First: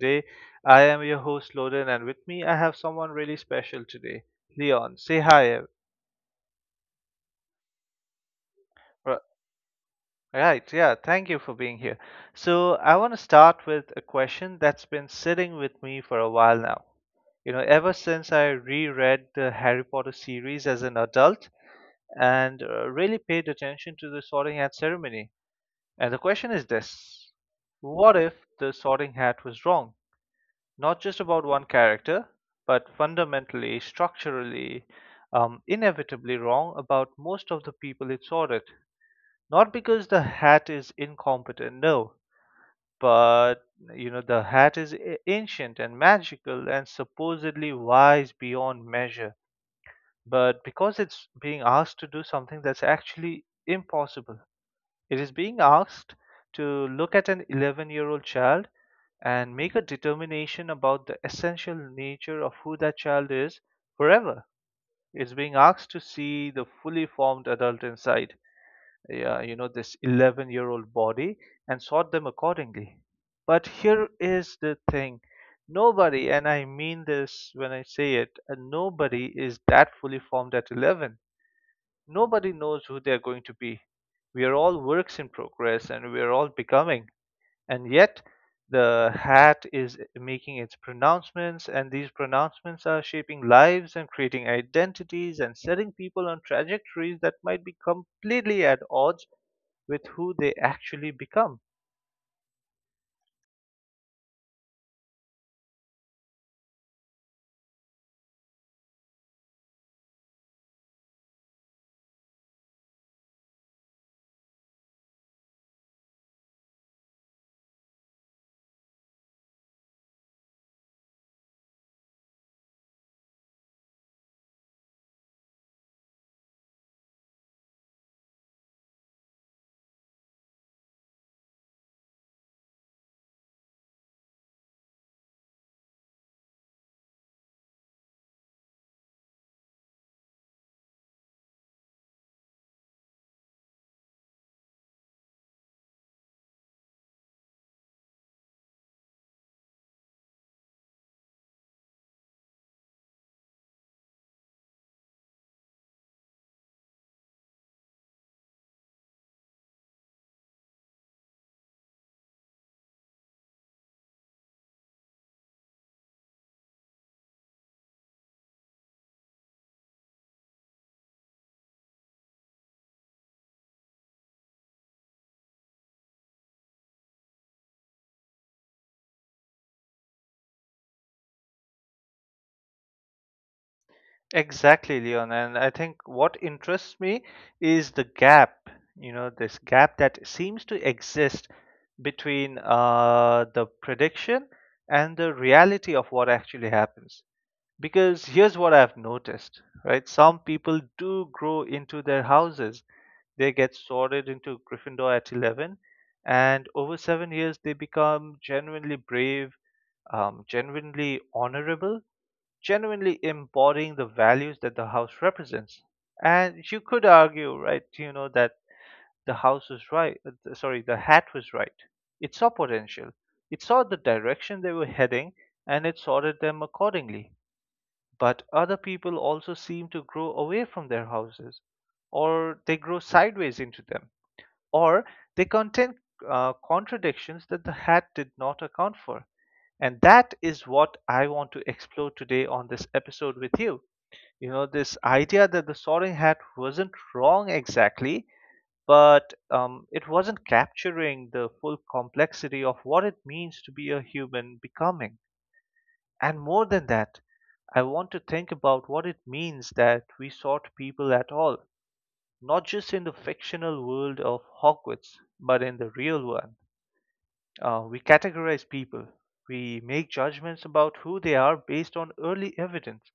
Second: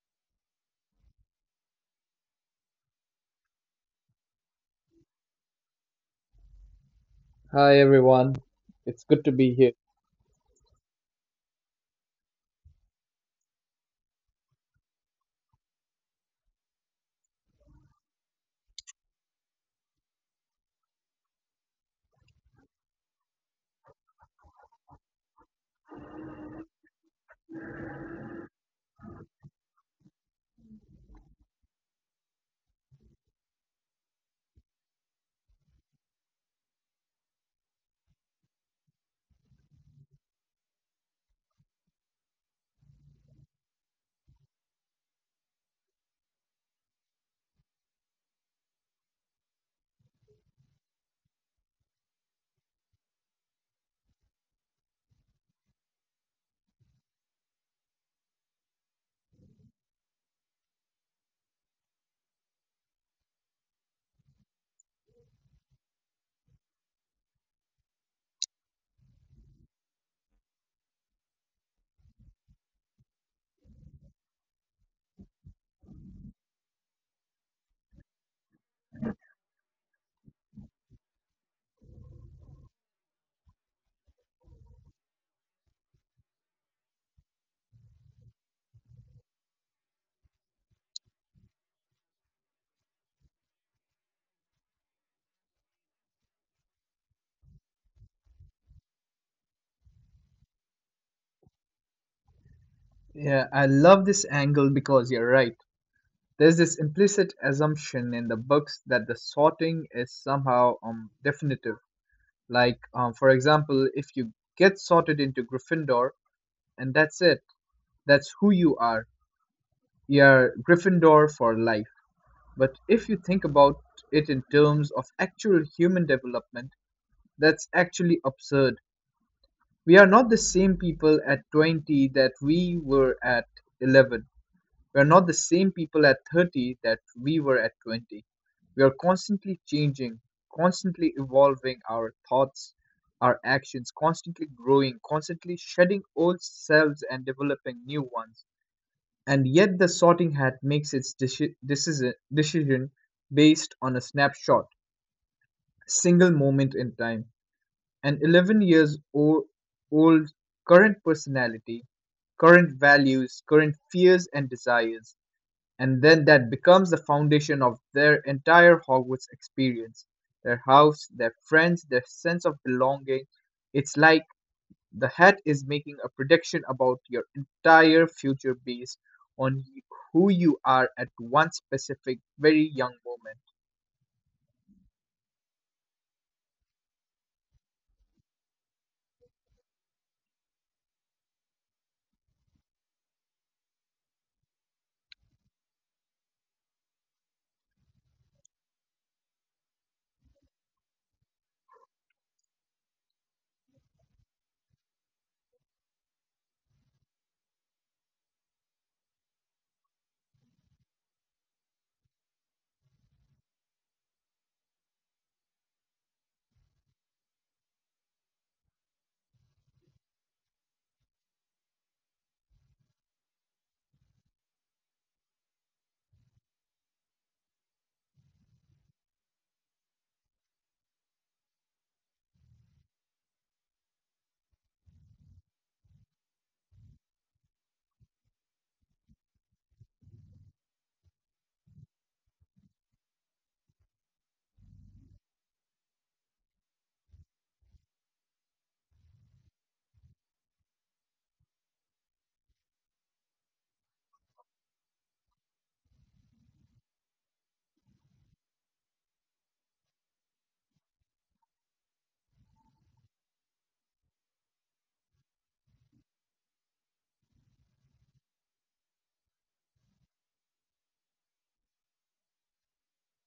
today. I am your host, Loden, and with me, I have someone really special today, Leon. Say hi. Hi everyone, it's r- good to be here. Right, yeah, thank you for being here. So, I want to start with a question that's been sitting with me for a while now. You know, ever since I reread the Harry Potter series as an adult and really paid attention to the sorting hat ceremony. And the question is this: what if the sorting hat was wrong? Not just about one character, but fundamentally, structurally, inevitably wrong about most of the people it's ordered. Not because the hat is incompetent, no, but you know, the hat is ancient and magical and supposedly wise beyond measure, but because it's being asked to do something that's actually impossible. It is being asked to look at an 11-year-old child and make a determination about the essential nature of who that child is forever. It's being asked to see the fully formed adult inside, yeah, you know, this 11-year-old body and sort them accordingly. But here is the thing: nobody, and I mean this when I say it, nobody is that fully formed at 11. Nobody knows who they're going to be. We are all works in progress and we are all becoming, and yet the hat is making its pronouncements, and these pronouncements are shaping lives and creating identities and setting people on trajectories that might be completely at odds with who they actually become. Yeah, I love this angle because you're right. There's this implicit assumption in the books that the sorting is somehow definitive. For example, if you get sorted into Gryffindor and that's it, that's who you are. You're Gryffindor for life. But if you think about it in terms of actual human development, that's actually absurd. We are not the same people at 20 that we were at 11. We're not the same people at 30 that we were at 20. We are constantly changing, constantly evolving our thoughts, our actions, constantly growing, constantly shedding old selves and developing new ones. And yet, the sorting hat makes its decision based on a snapshot, single moment in time. An 11 years old, old current personality, current values, current fears and desires, and then that becomes the foundation of their entire Hogwarts experience. Their house, their friends, their sense of belonging. It's like the hat is making a prediction about your entire future based on who you are at one specific, very young moment. Exactly, Leon, and I think what interests me is the gap, you know, this gap that seems to exist between the prediction and the reality of what actually happens. Because here's what I've noticed, right? Some people do grow into their houses. They get sorted into Gryffindor at 11, and over 7 years, they become genuinely brave, genuinely honorable, genuinely embodying the values that the house represents. And you could argue, right, you know, that the house was right, sorry, the hat was right. It saw potential, it saw the direction they were heading, and it sorted them accordingly. But other people also seem to grow away from their houses, or they grow sideways into them, or they contain contradictions that the hat did not account for. And that is what I want to explore today on this episode with you. You know, this idea that the soaring hat wasn't wrong exactly, but it wasn't capturing the full complexity of what it means to be a human becoming. And more than that, I want to think about what it means that we sought people at all, not just in the fictional world of Hogwarts, but in the real one. We categorize people, we make judgments about who they are based on early evidence,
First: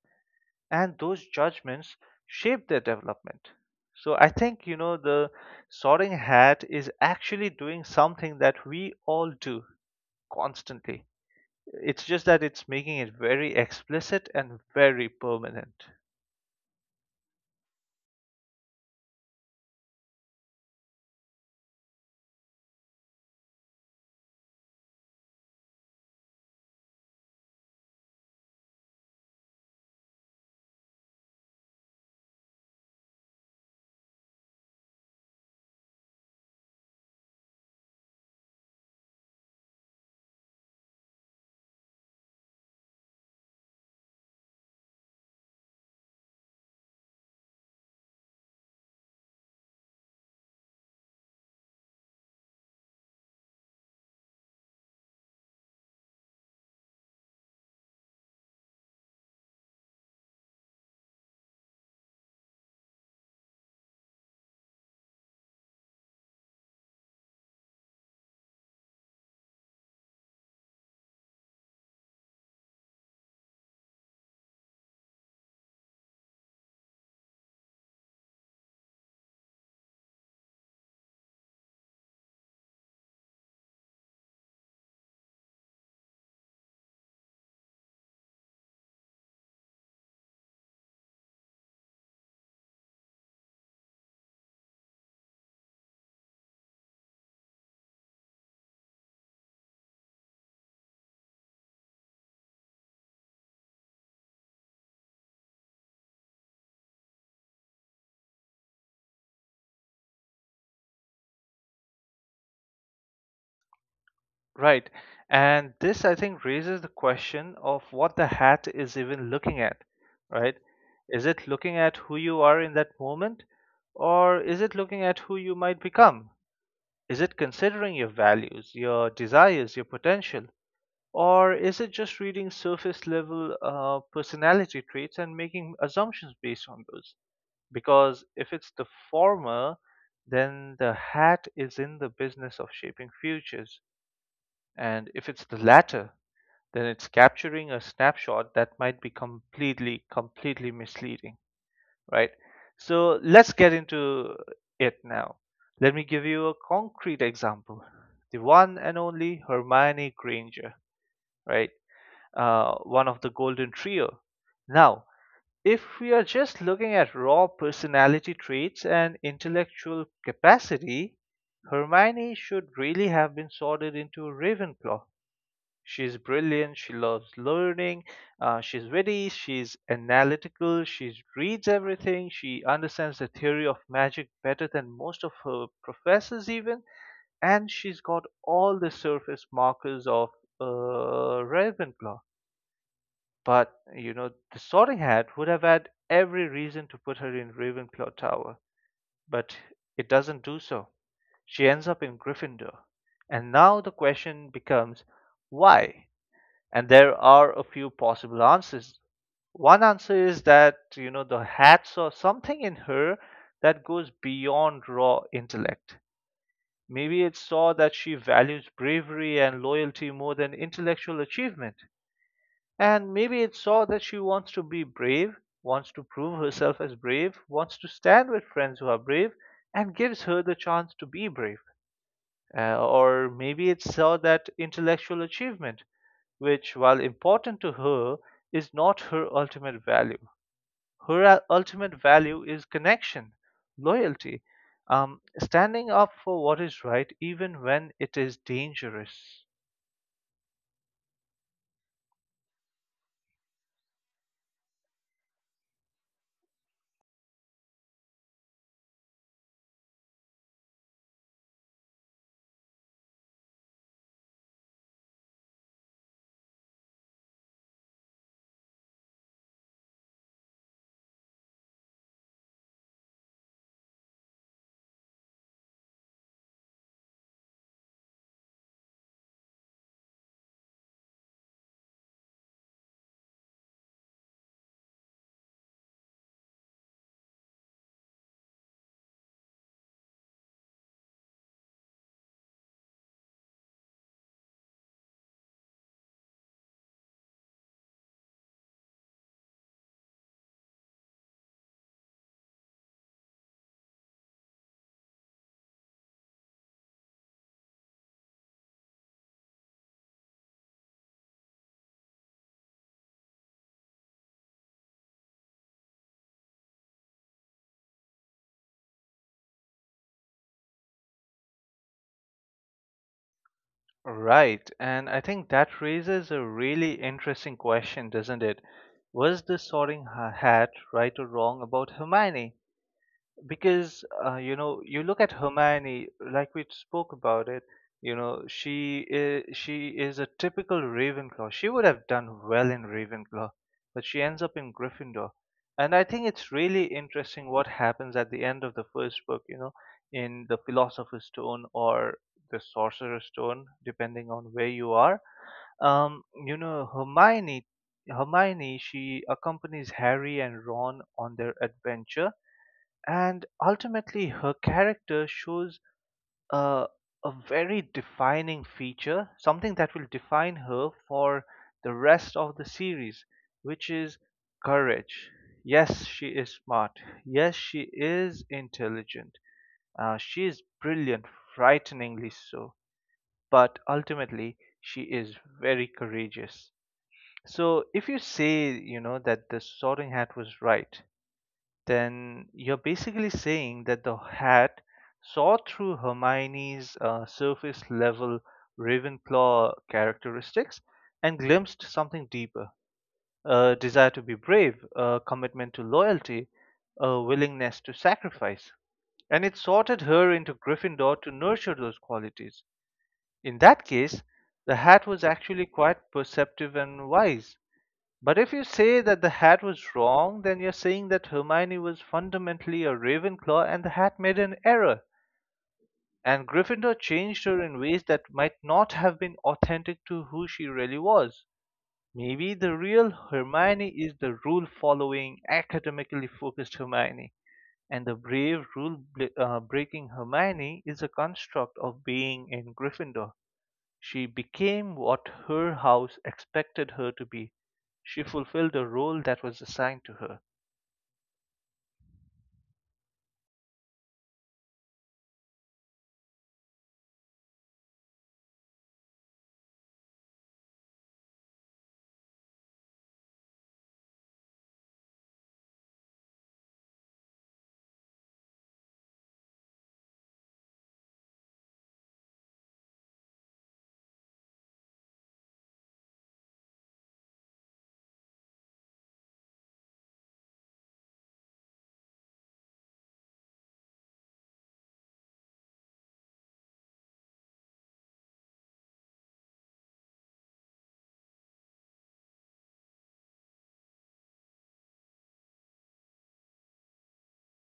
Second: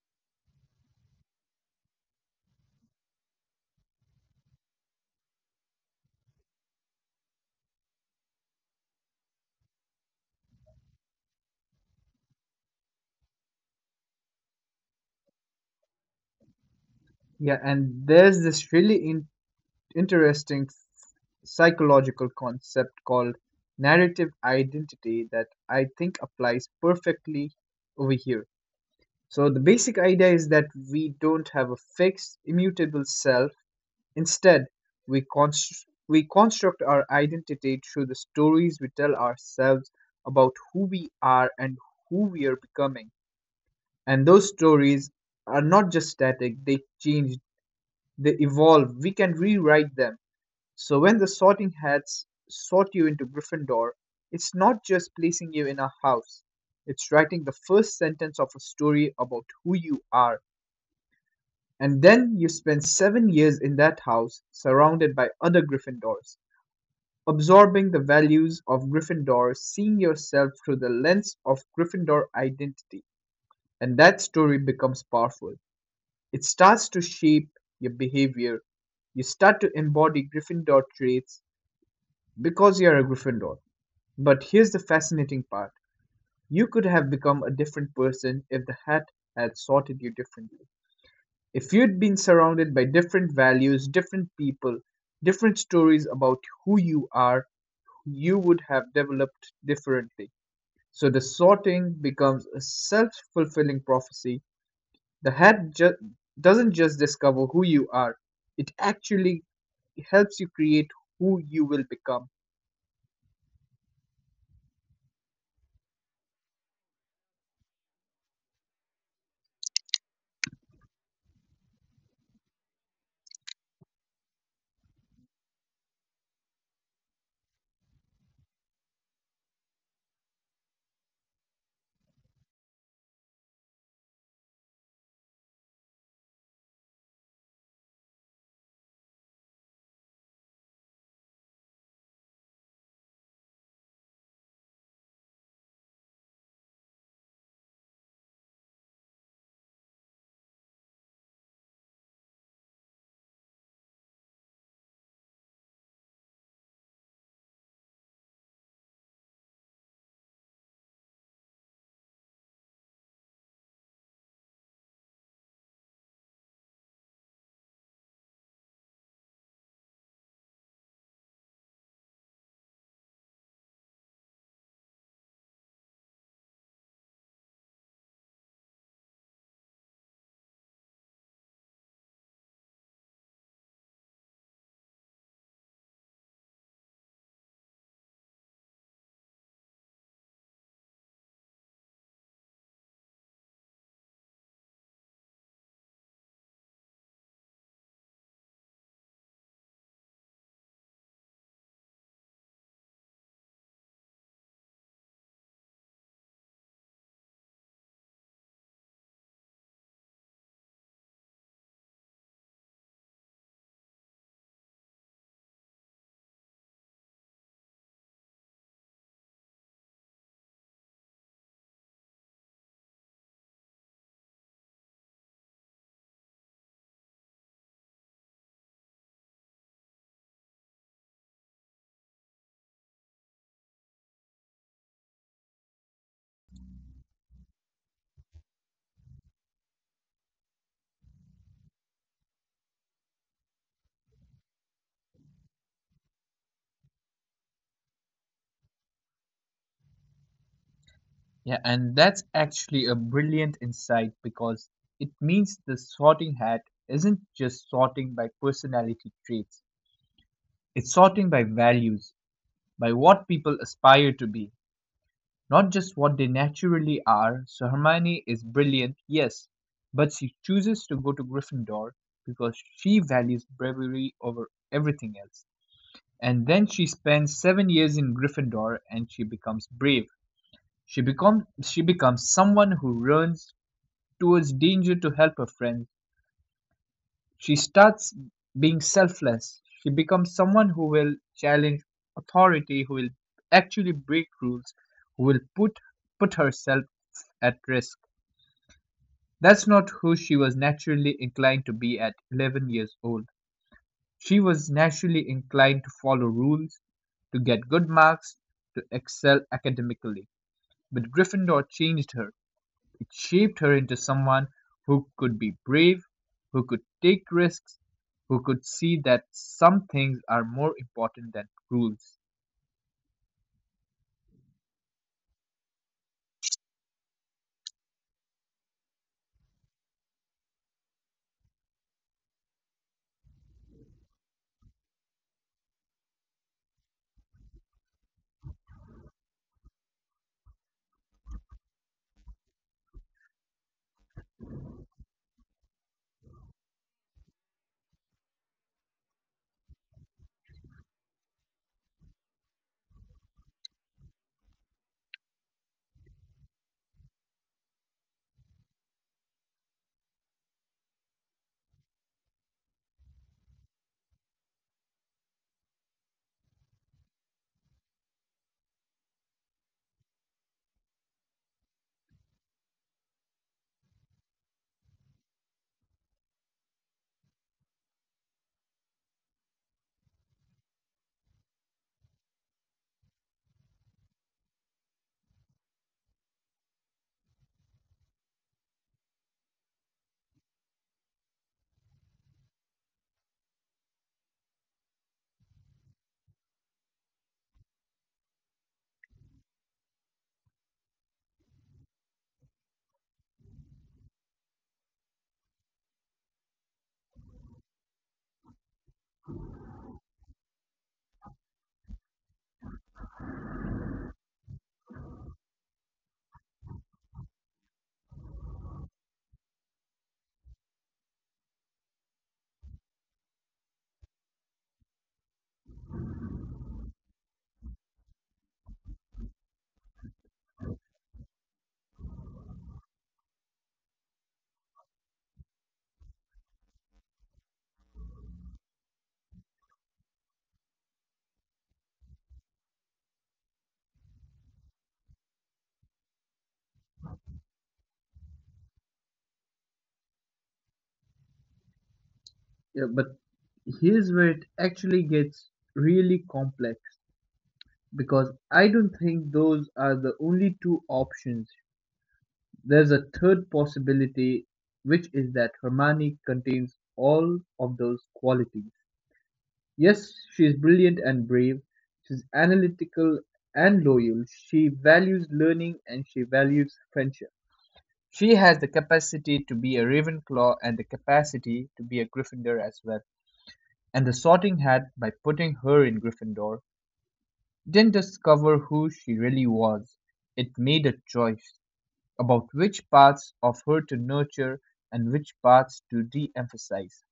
and those judgments shape their development. So I think, you know, the sorting hat is actually doing something that we all do constantly. It's just that it's making it very explicit and very permanent. Yeah, and there's this really interesting psychological concept called narrative identity that I think applies perfectly over here. So the basic idea is that we don't have a fixed, immutable self. Instead, we construct our identity through the stories we tell ourselves about who we are and who we are becoming. And those stories are not just static; they change, they evolve. We can rewrite them. So when the sorting hats sort you into Gryffindor, it's not just placing you in a house. It's writing the first sentence of a story about who you are. And then you spend 7 years in that house, surrounded by other Gryffindors, absorbing the values of Gryffindor, seeing yourself through the lens of Gryffindor identity. And that story becomes powerful. It starts to shape your behavior. You start to embody Gryffindor traits because you are a Gryffindor. But here's the fascinating part: you could have become a different person if the hat had sorted you differently. If you'd been surrounded by different values, different people, different stories about who you are, you would have developed differently. So the sorting becomes a self fulfilling prophecy. The hat doesn't just discover who you are, it actually helps you create who you will become. Right. And this, I think, raises the question of what the hat is even looking at, right? Is it looking at who you are in that moment, or is it looking at who you might become? Is it considering your values, your desires, your potential, or is it just reading surface level personality traits and making assumptions based on those? Because if it's the former, then the hat is in the business of shaping futures. And if it's the latter, then it's capturing a snapshot that might be completely, completely misleading, right? So let's get into it now. Let me give you a concrete example. The one and only Hermione Granger, right? One of the Golden Trio. Now, if we are just looking at raw personality traits and intellectual capacity, Hermione should really have been sorted into Ravenclaw. She's brilliant, she loves learning, she's witty, she's analytical, she reads everything, she understands the theory of magic better than most of her professors, even, and she's got all the surface markers of Ravenclaw. But, you know, the Sorting Hat would have had every reason to put her in Ravenclaw Tower, but it doesn't do so. She ends up in Gryffindor. And now the question becomes why? And there are a few possible answers. One answer is that, you know, the hat saw something in her that goes beyond raw intellect. Maybe it saw that she values bravery and loyalty more than intellectual achievement. And maybe it saw that she wants to be brave, wants to prove herself as brave, wants to stand with friends who are brave, and gives her the chance to be brave. Or maybe it saw that intellectual achievement, which, while important to her, is not her ultimate value. Her ultimate value is connection, loyalty, standing up for what is right even when it is dangerous. Yeah, and that's actually a brilliant insight because it means the sorting hat isn't just sorting by personality traits, it's sorting by values, by what people aspire to be, not just what they naturally are. So Hermione is brilliant, yes, but she chooses to go to Gryffindor because she values bravery over everything else. And then she spends 7 years in Gryffindor and she becomes brave. She becomes, someone who runs towards danger to help her friends. She starts being selfless, she becomes someone who will challenge authority, who will actually break rules, who will put herself at risk. That's not who she was naturally inclined to be at 11 years old. She was naturally inclined to follow rules, to get good marks, to excel academically. But Gryffindor changed her, shaped her into someone who could be brave, who could take risks, who could see that some things are more important than rules. Right, and I think that raises a really interesting question, doesn't it? Was the Hat right or wrong about Hermione? Because you know, you look at Hermione, like we spoke about it, you know, she is a typical Ravenclaw, she would have done well in Ravenclaw, but she ends up in Gryffindor. And I think it's really interesting what happens at the end of the first book, you know, in the Philosopher's Stone or the Sorcerer's Stone depending on where you are. You know, Hermione, she accompanies Harry and Ron on their adventure, and ultimately her character shows a, a very defining feature, something that will define her for the rest of the series, which is courage. Yes, she is smart, yes, she is intelligent, she is brilliant, frighteningly so, but ultimately she is very courageous. So if you say, you know, that the sorting hat was right, then you're basically saying that the hat saw through Hermione's surface level Ravenclaw characteristics and glimpsed something deeper: a desire to be brave, a commitment to loyalty, a willingness to sacrifice. And it sorted her into Gryffindor to nurture those qualities. In that case, the hat was actually quite perceptive and wise. But if you say that the hat was wrong, then you're saying that Hermione was fundamentally a Ravenclaw and the hat made an error, and Gryffindor changed her in ways that might not have been authentic to who she really was. Maybe the real Hermione is the rule following, academically focused Hermione, and the brave, rule breaking Hermione is a construct of being in Gryffindor. She became what her house expected her to be. She fulfilled the role that was assigned to her. Yeah, but here's where it actually gets really complex because I don't think those are the only two options. There's a third possibility, which is that Hermione contains all of those qualities. Yes, she is brilliant and brave. She's analytical and loyal. She values learning and she values friendship. She has the capacity to be a Ravenclaw and the capacity to be a Gryffindor as well. And the sorting hat, by putting her in Gryffindor, didn't just cover who she really was. It made a choice about which parts of her to nurture and which parts to de emphasize.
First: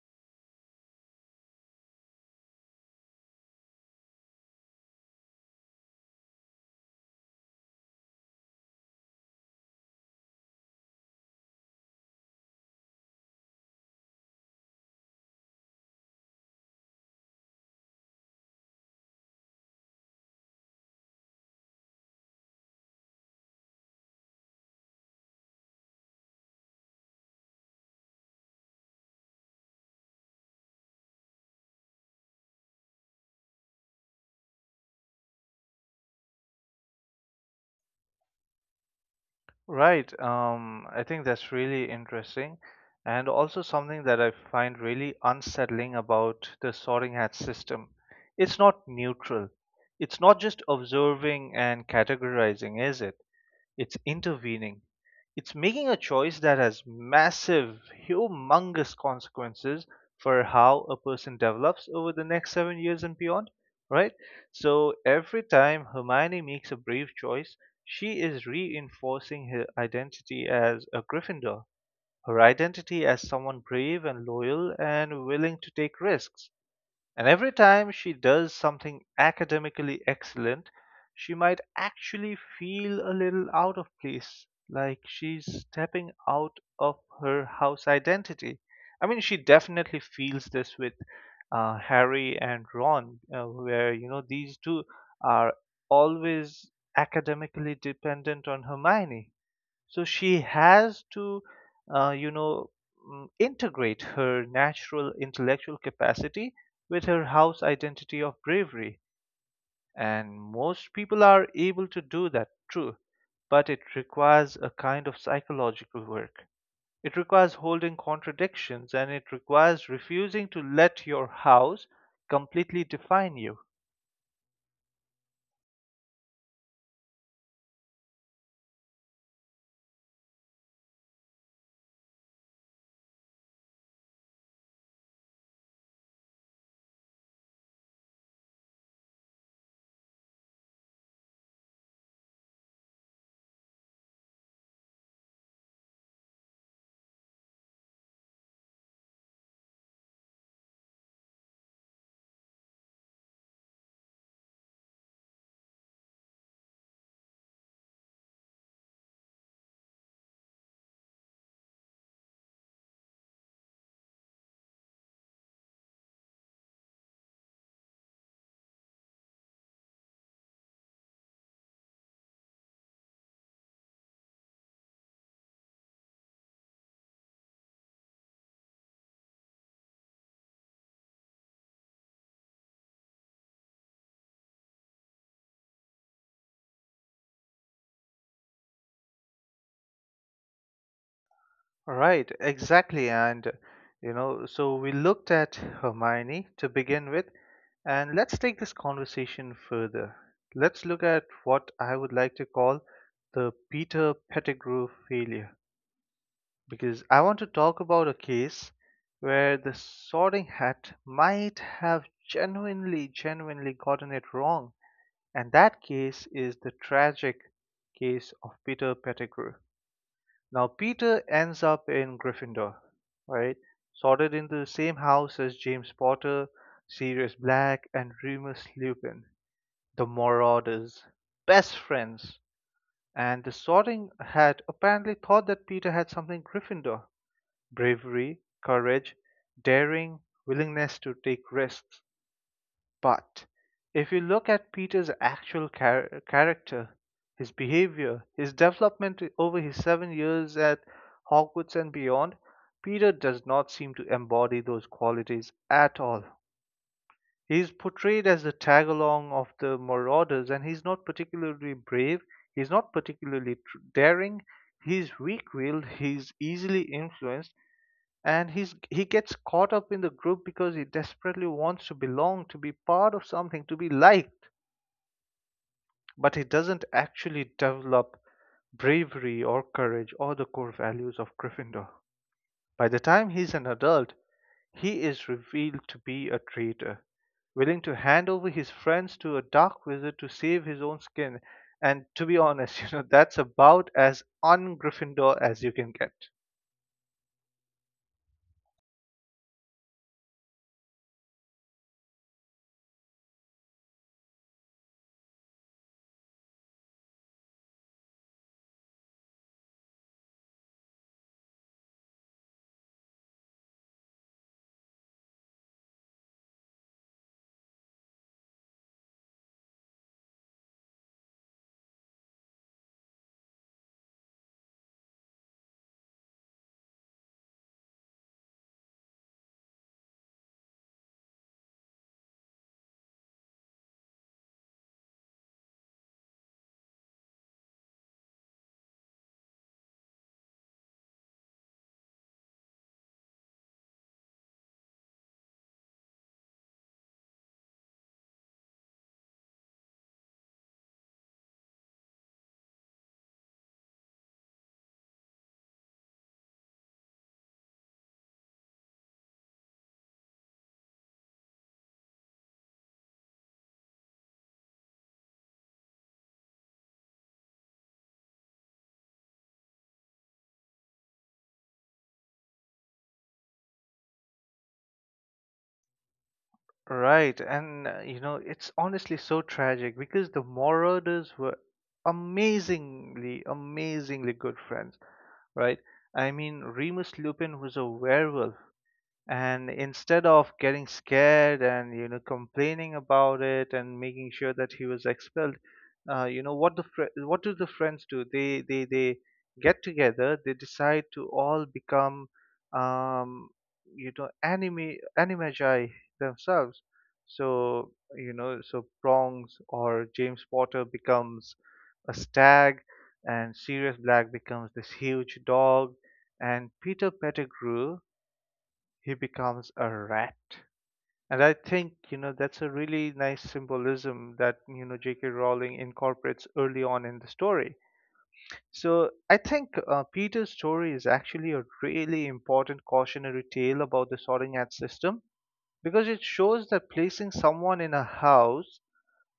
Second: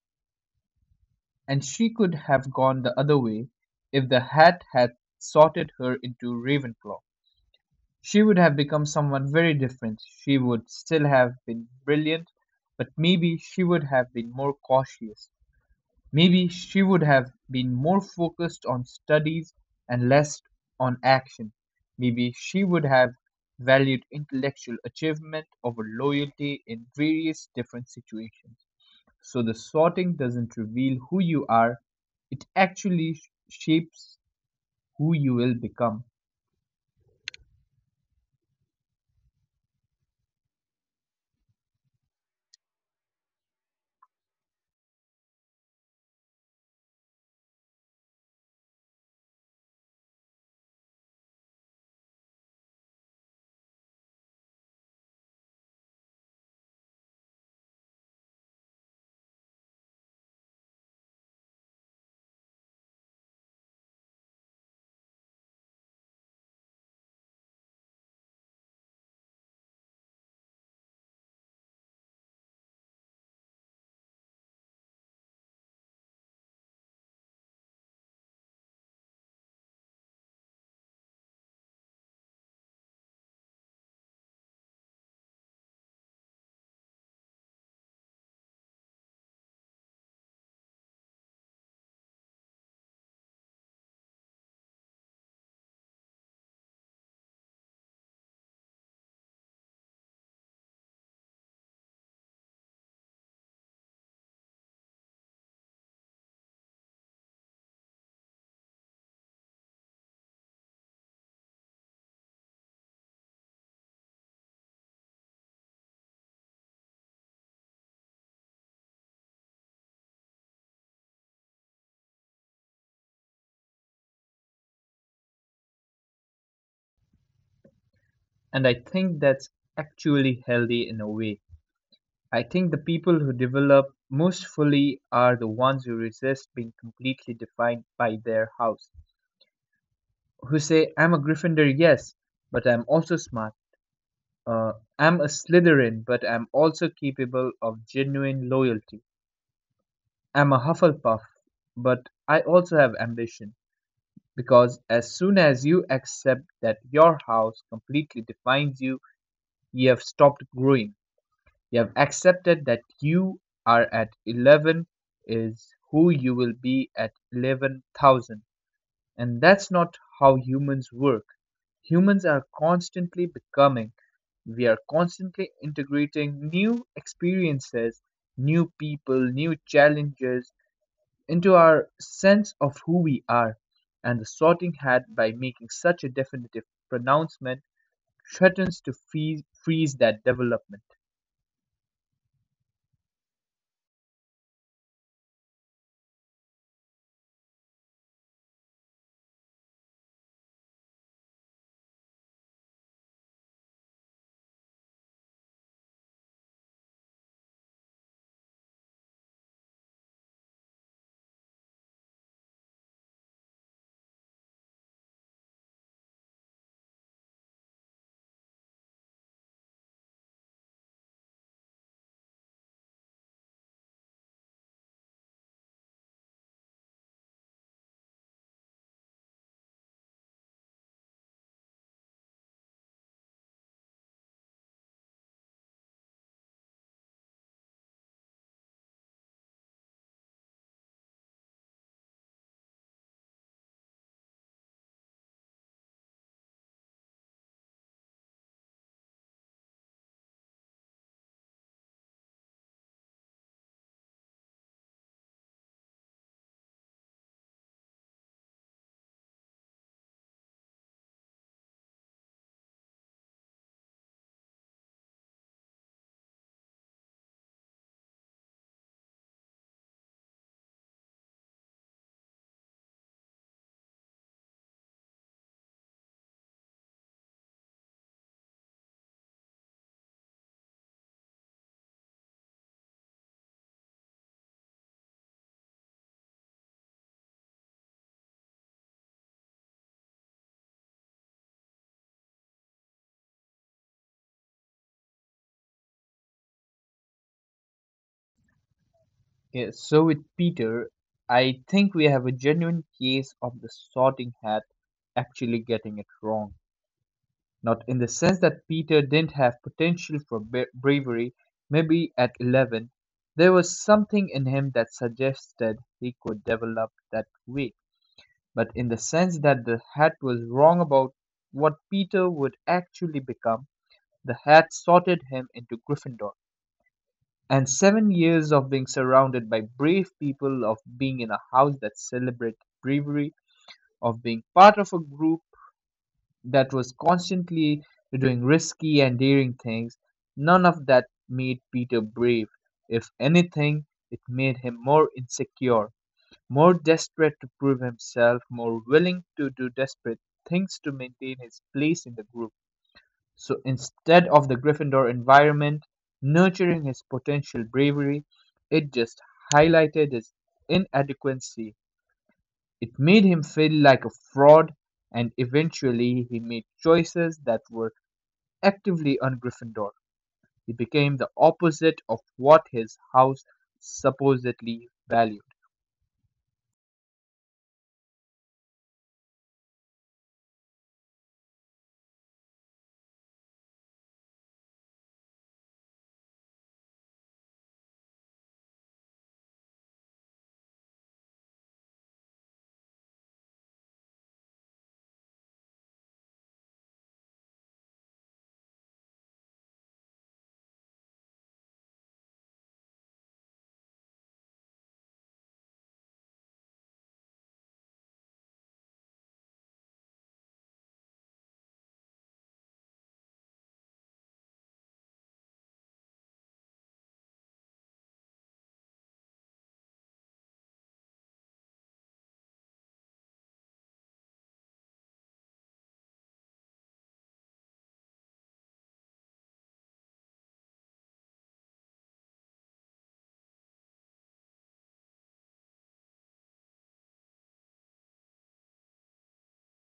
And she could have gone the other way. If the hat had sorted her into Ravenclaw, she would have become someone very different. She would still have been brilliant, but maybe she would have been more cautious. Maybe she would have been more focused on studies and less on action. Maybe she would have valued intellectual achievement over loyalty in various different situations. So the sorting doesn't reveal who you are, it actually shapes who you will become. Right. I think that's really interesting. And also something that I find really unsettling about the sorting hat system. It's not neutral. It's not just observing and categorizing, is it? It's intervening. It's making a choice that has massive, humongous consequences for how a person develops over the next 7 years and beyond, right? So every time Hermione makes a brave choice, she is reinforcing her identity as a Gryffindor, her identity as someone brave and loyal and willing to take risks, and every time she does something academically excellent, she might actually feel a little out of place, like she's stepping out of her house identity. I mean, she definitely feels this with Harry and Ron, where, you know, these two are always academically dependent on Hermione, so she has to you know, integrate her natural intellectual capacity with her house identity of bravery. And most people are able to do that, true, but it requires a kind of psychological work. It requires holding contradictions and it requires refusing to let your house completely define you. And I think that's actually healthy in a way. I think the people who develop most fully are the ones who resist being completely defined by their house, who say, I'm a Gryffindor, yes, but I'm also smart. I'm a Slytherin, but I'm also capable of genuine loyalty. I'm a Hufflepuff, but I also have ambition. Because as soon as you accept that your house completely defines you, you have stopped growing. You have accepted that you are at 11 is who you will be at 11,000. And that's not how humans work. Humans are constantly becoming. We are constantly integrating new experiences, new people, new challenges, into our sense of who we are, and the sorting hat, by making such a definitive pronouncement, threatens to freeze that development. Right, exactly. And, you know, so we looked at Hermione to begin with, and let's take this conversation further. Let's look at what I would like to call the Peter Pettigrew failure, because I want to talk about a case where the sorting hat might have genuinely, genuinely gotten it wrong. And that case is the tragic case of Peter Pettigrew. Now Peter ends up in Gryffindor, right? Sorted into the same house as James Potter, Sirius Black, and Remus Lupin, the Marauders, best friends. And the Sorting Hat apparently thought that Peter had something Gryffindor: bravery, courage, daring, willingness to take risks. But if you look at Peter's actual character, his behavior, his development over his 7 years at Hogwarts and beyond, Peter does not seem to embody those qualities at all. He is portrayed as the tag along of the marauders, and he's not particularly brave, he's not particularly daring, he's weak willed, he's easily influenced, and he gets caught up in the group because he desperately wants to belong, to be part of something, to be liked, but he doesn't actually develop bravery or courage or the core values of gryffindor. By the time he's an adult, he is revealed to be a traitor, willing to hand over his friends to a dark wizard to save his own skin. And to be honest that's about as un-gryffindor as you can get. Yeah, so with Peter, I think we have a genuine case of the sorting hat actually getting it wrong. Not in the sense that Peter didn't have potential for bravery, maybe at 11, there was something in him that suggested he could develop that way, but in the sense that the hat was wrong about what Peter would actually become. The hat sorted him into Gryffindor. And 7 years of being surrounded by brave people, of being in a house that celebrated bravery, of being part of a group that was constantly doing risky and daring things, none of that made Peter brave. If anything, it made him more insecure, more desperate to prove himself, more willing to do desperate things to maintain his place in the group. So instead of the Gryffindor environment nurturing his potential bravery, it just highlighted his inadequacy. It made him feel like a fraud, and eventually he made choices that were actively un Gryffindor. He became the opposite of what his house supposedly valued. Right, and you know, it's honestly so tragic because the Marauders were amazingly, amazingly good friends, right? I mean, Remus Lupin was a werewolf, and instead of getting scared and complaining about it and making sure that he was expelled, you know, what do the friends do? They get together, they decide to all become um anime animagi themselves. So you know, so prongs or james potter becomes a stag, and sirius black becomes this huge dog, and peter pettigrew, he becomes a rat. And I think, you know, that's a really nice symbolism that, you know, J.K. Rowling incorporates early on in the story. So I think Peter's story is actually a really important cautionary tale about the sorting hat system, because it shows that placing someone in a house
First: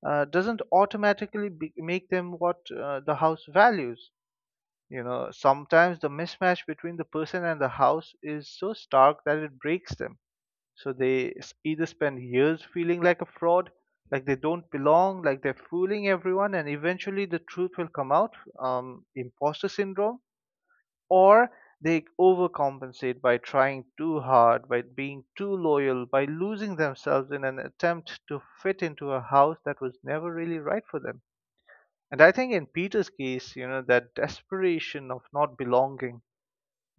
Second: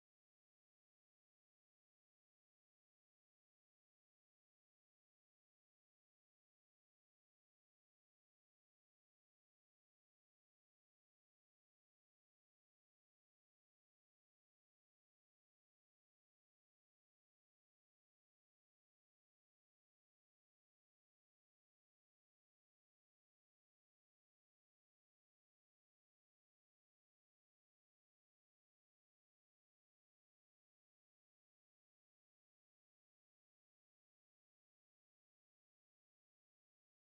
doesn't make them what the house values. You know, sometimes the mismatch between the person and the house is so stark that it breaks them. So they either spend years feeling like a fraud, like they don't belong, like they're fooling everyone, and eventually the truth will come out, imposter syndrome, or they overcompensate by trying too hard, by being too loyal, by losing themselves in an attempt to fit into a house that was never really right for them. And I think in Peter's case, you know, that desperation of not belonging,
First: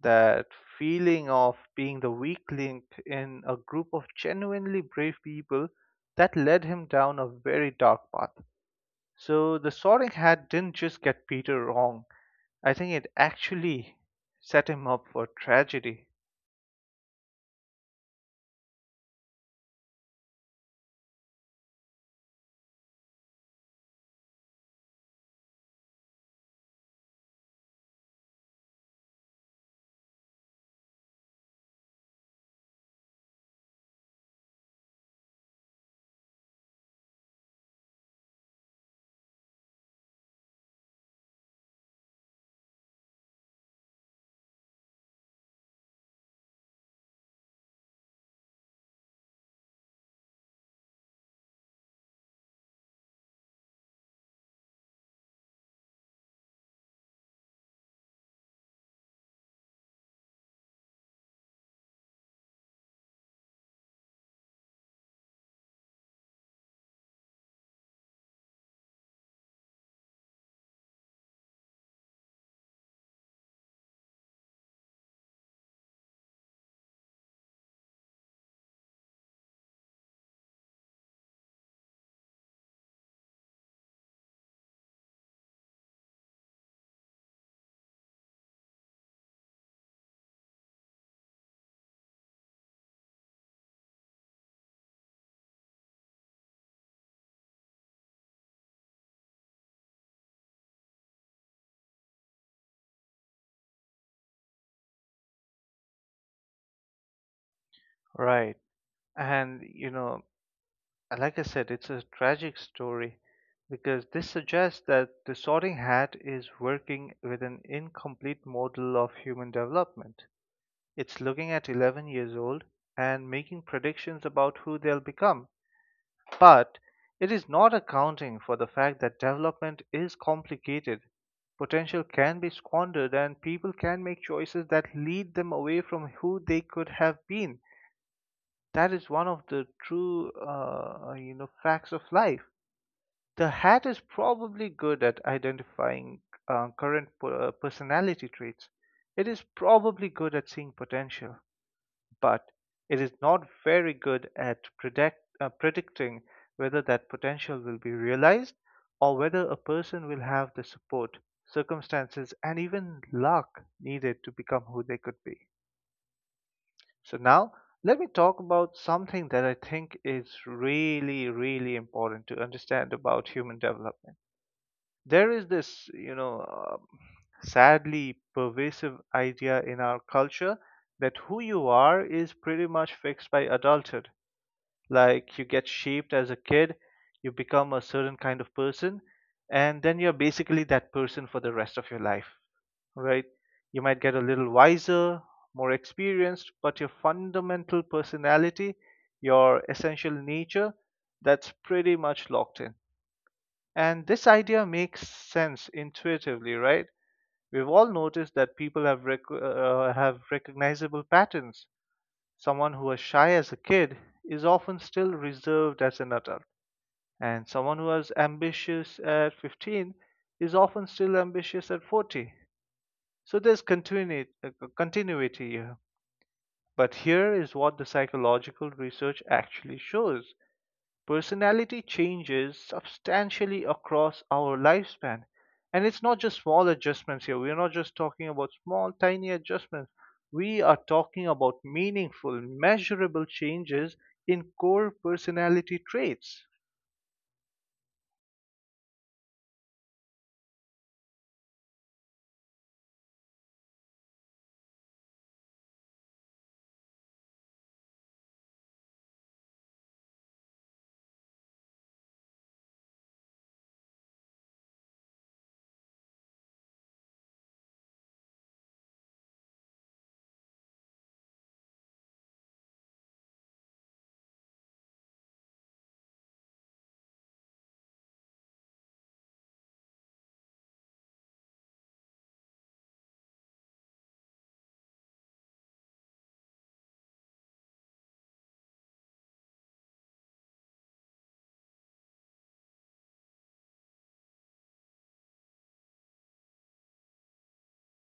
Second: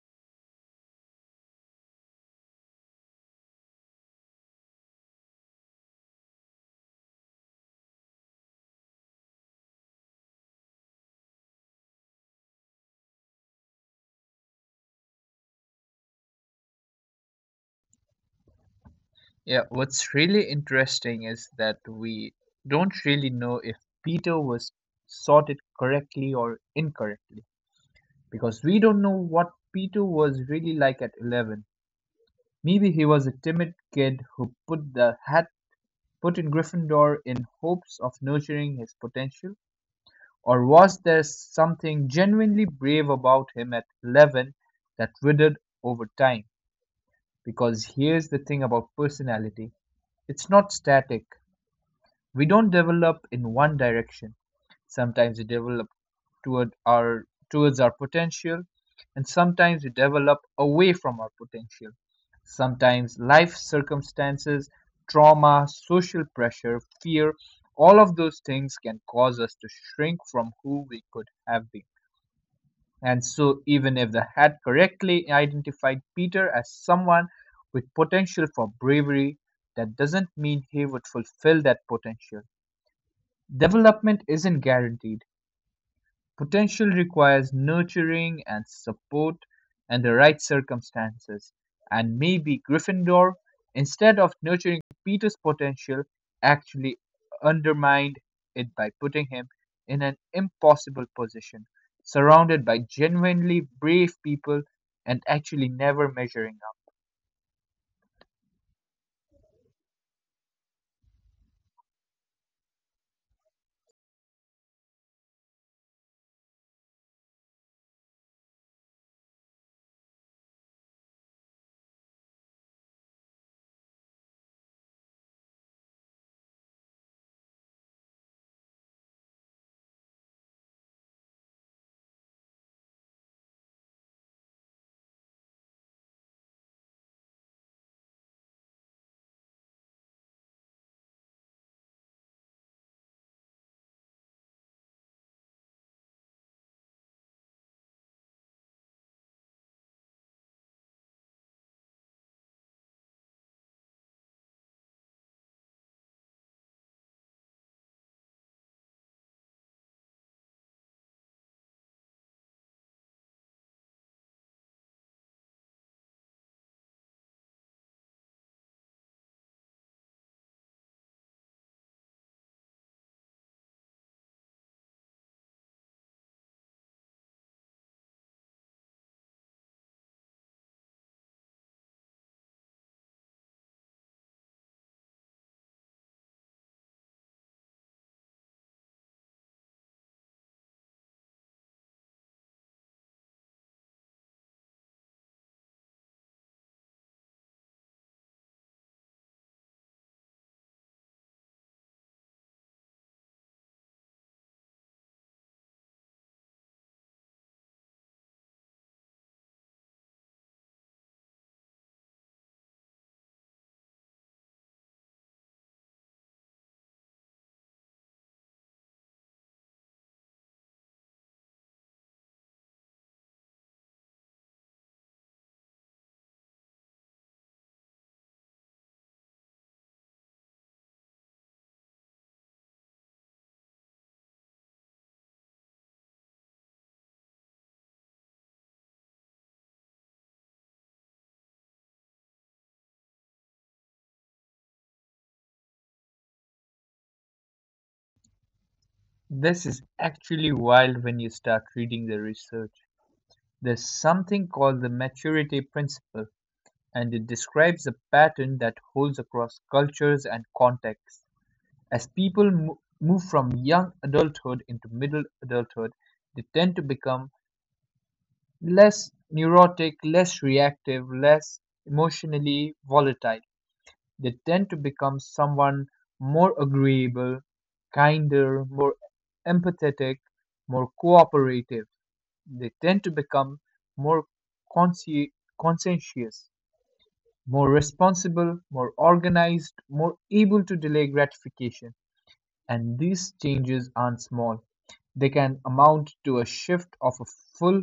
that feeling of being the weak link in a group of genuinely brave people, that led him down a very dark path. So the Sorting Hat didn't just get Peter wrong. I think it actually set him up for tragedy. Yeah, what's really interesting is that we don't really know if Peter was sorted correctly or incorrectly because we don't know what Peter was really like at 11. Maybe he was a timid kid who put the hat put in Gryffindor in hopes of nurturing his potential, or was there something genuinely brave about him at 11 that withered over time? Because here's the thing about personality, it's not static. We don't develop in one direction. Sometimes we develop toward our towards our potential and sometimes we develop away from our potential. Sometimes life circumstances, trauma, social pressure, fear, all of those things can cause us to shrink from who we could have been. And so, even if the had correctly identified Peter as someone with potential for bravery, that doesn't mean he would fulfill that potential. Development isn't guaranteed; potential requires nurturing and support and the right circumstances, and maybe Gryffindor, instead of nurturing Peter's potential, actually undermined it by putting him in an impossible position, surrounded by genuinely brave people and actually never measuring up. Right. And, you know, like I said, it's a tragic story because this suggests that the Sorting Hat is working with an incomplete model of human development. It's looking at 11 years old and making predictions about who they'll become. But it is not accounting for the fact that development is complicated. Potential can be squandered, and people can make choices that lead them away from who they could have been. That is one of the true, you know, facts of life. The hat is probably good at identifying current personality traits. It is probably good at seeing potential, but it is not very good at predicting whether that potential will be realized, or whether a person will have the support, circumstances, and even luck needed to become who they could be. So, now let me talk about something that I think is really, really important to understand about human development. There is this, you know, sadly pervasive idea in our culture that who you are is pretty much fixed by adulthood. Like you get shaped as a kid, you become a certain kind of person, and then you're basically that person for the rest of your life, right? You might get a little wiser, more experienced, but your fundamental personality, your essential nature, that's pretty much locked in. And this idea makes sense intuitively, right? We've all noticed that people have have recognizable patterns. Someone who was shy as a kid is often still reserved as an adult, and someone who was ambitious at 15 is often still ambitious at 40. So there's continuity, continuity here. But here is what the psychological research actually shows. Personality changes substantially across our lifespan. And it's not just small adjustments here. We're not just talking about small, tiny adjustments. We are talking about meaningful, measurable changes in core personality traits. This is actually wild when you start reading the research. There's something called the maturity principle, and it describes a pattern that holds across cultures and contexts. As people move from young adulthood into middle adulthood, they tend to become less neurotic, less reactive, less emotionally volatile. They tend to become someone more agreeable, kinder, more empathetic, more cooperative. They tend to become more consci- conscientious, more responsible, more organized, more able to delay gratification. And these changes aren't small, they can amount to a shift of a full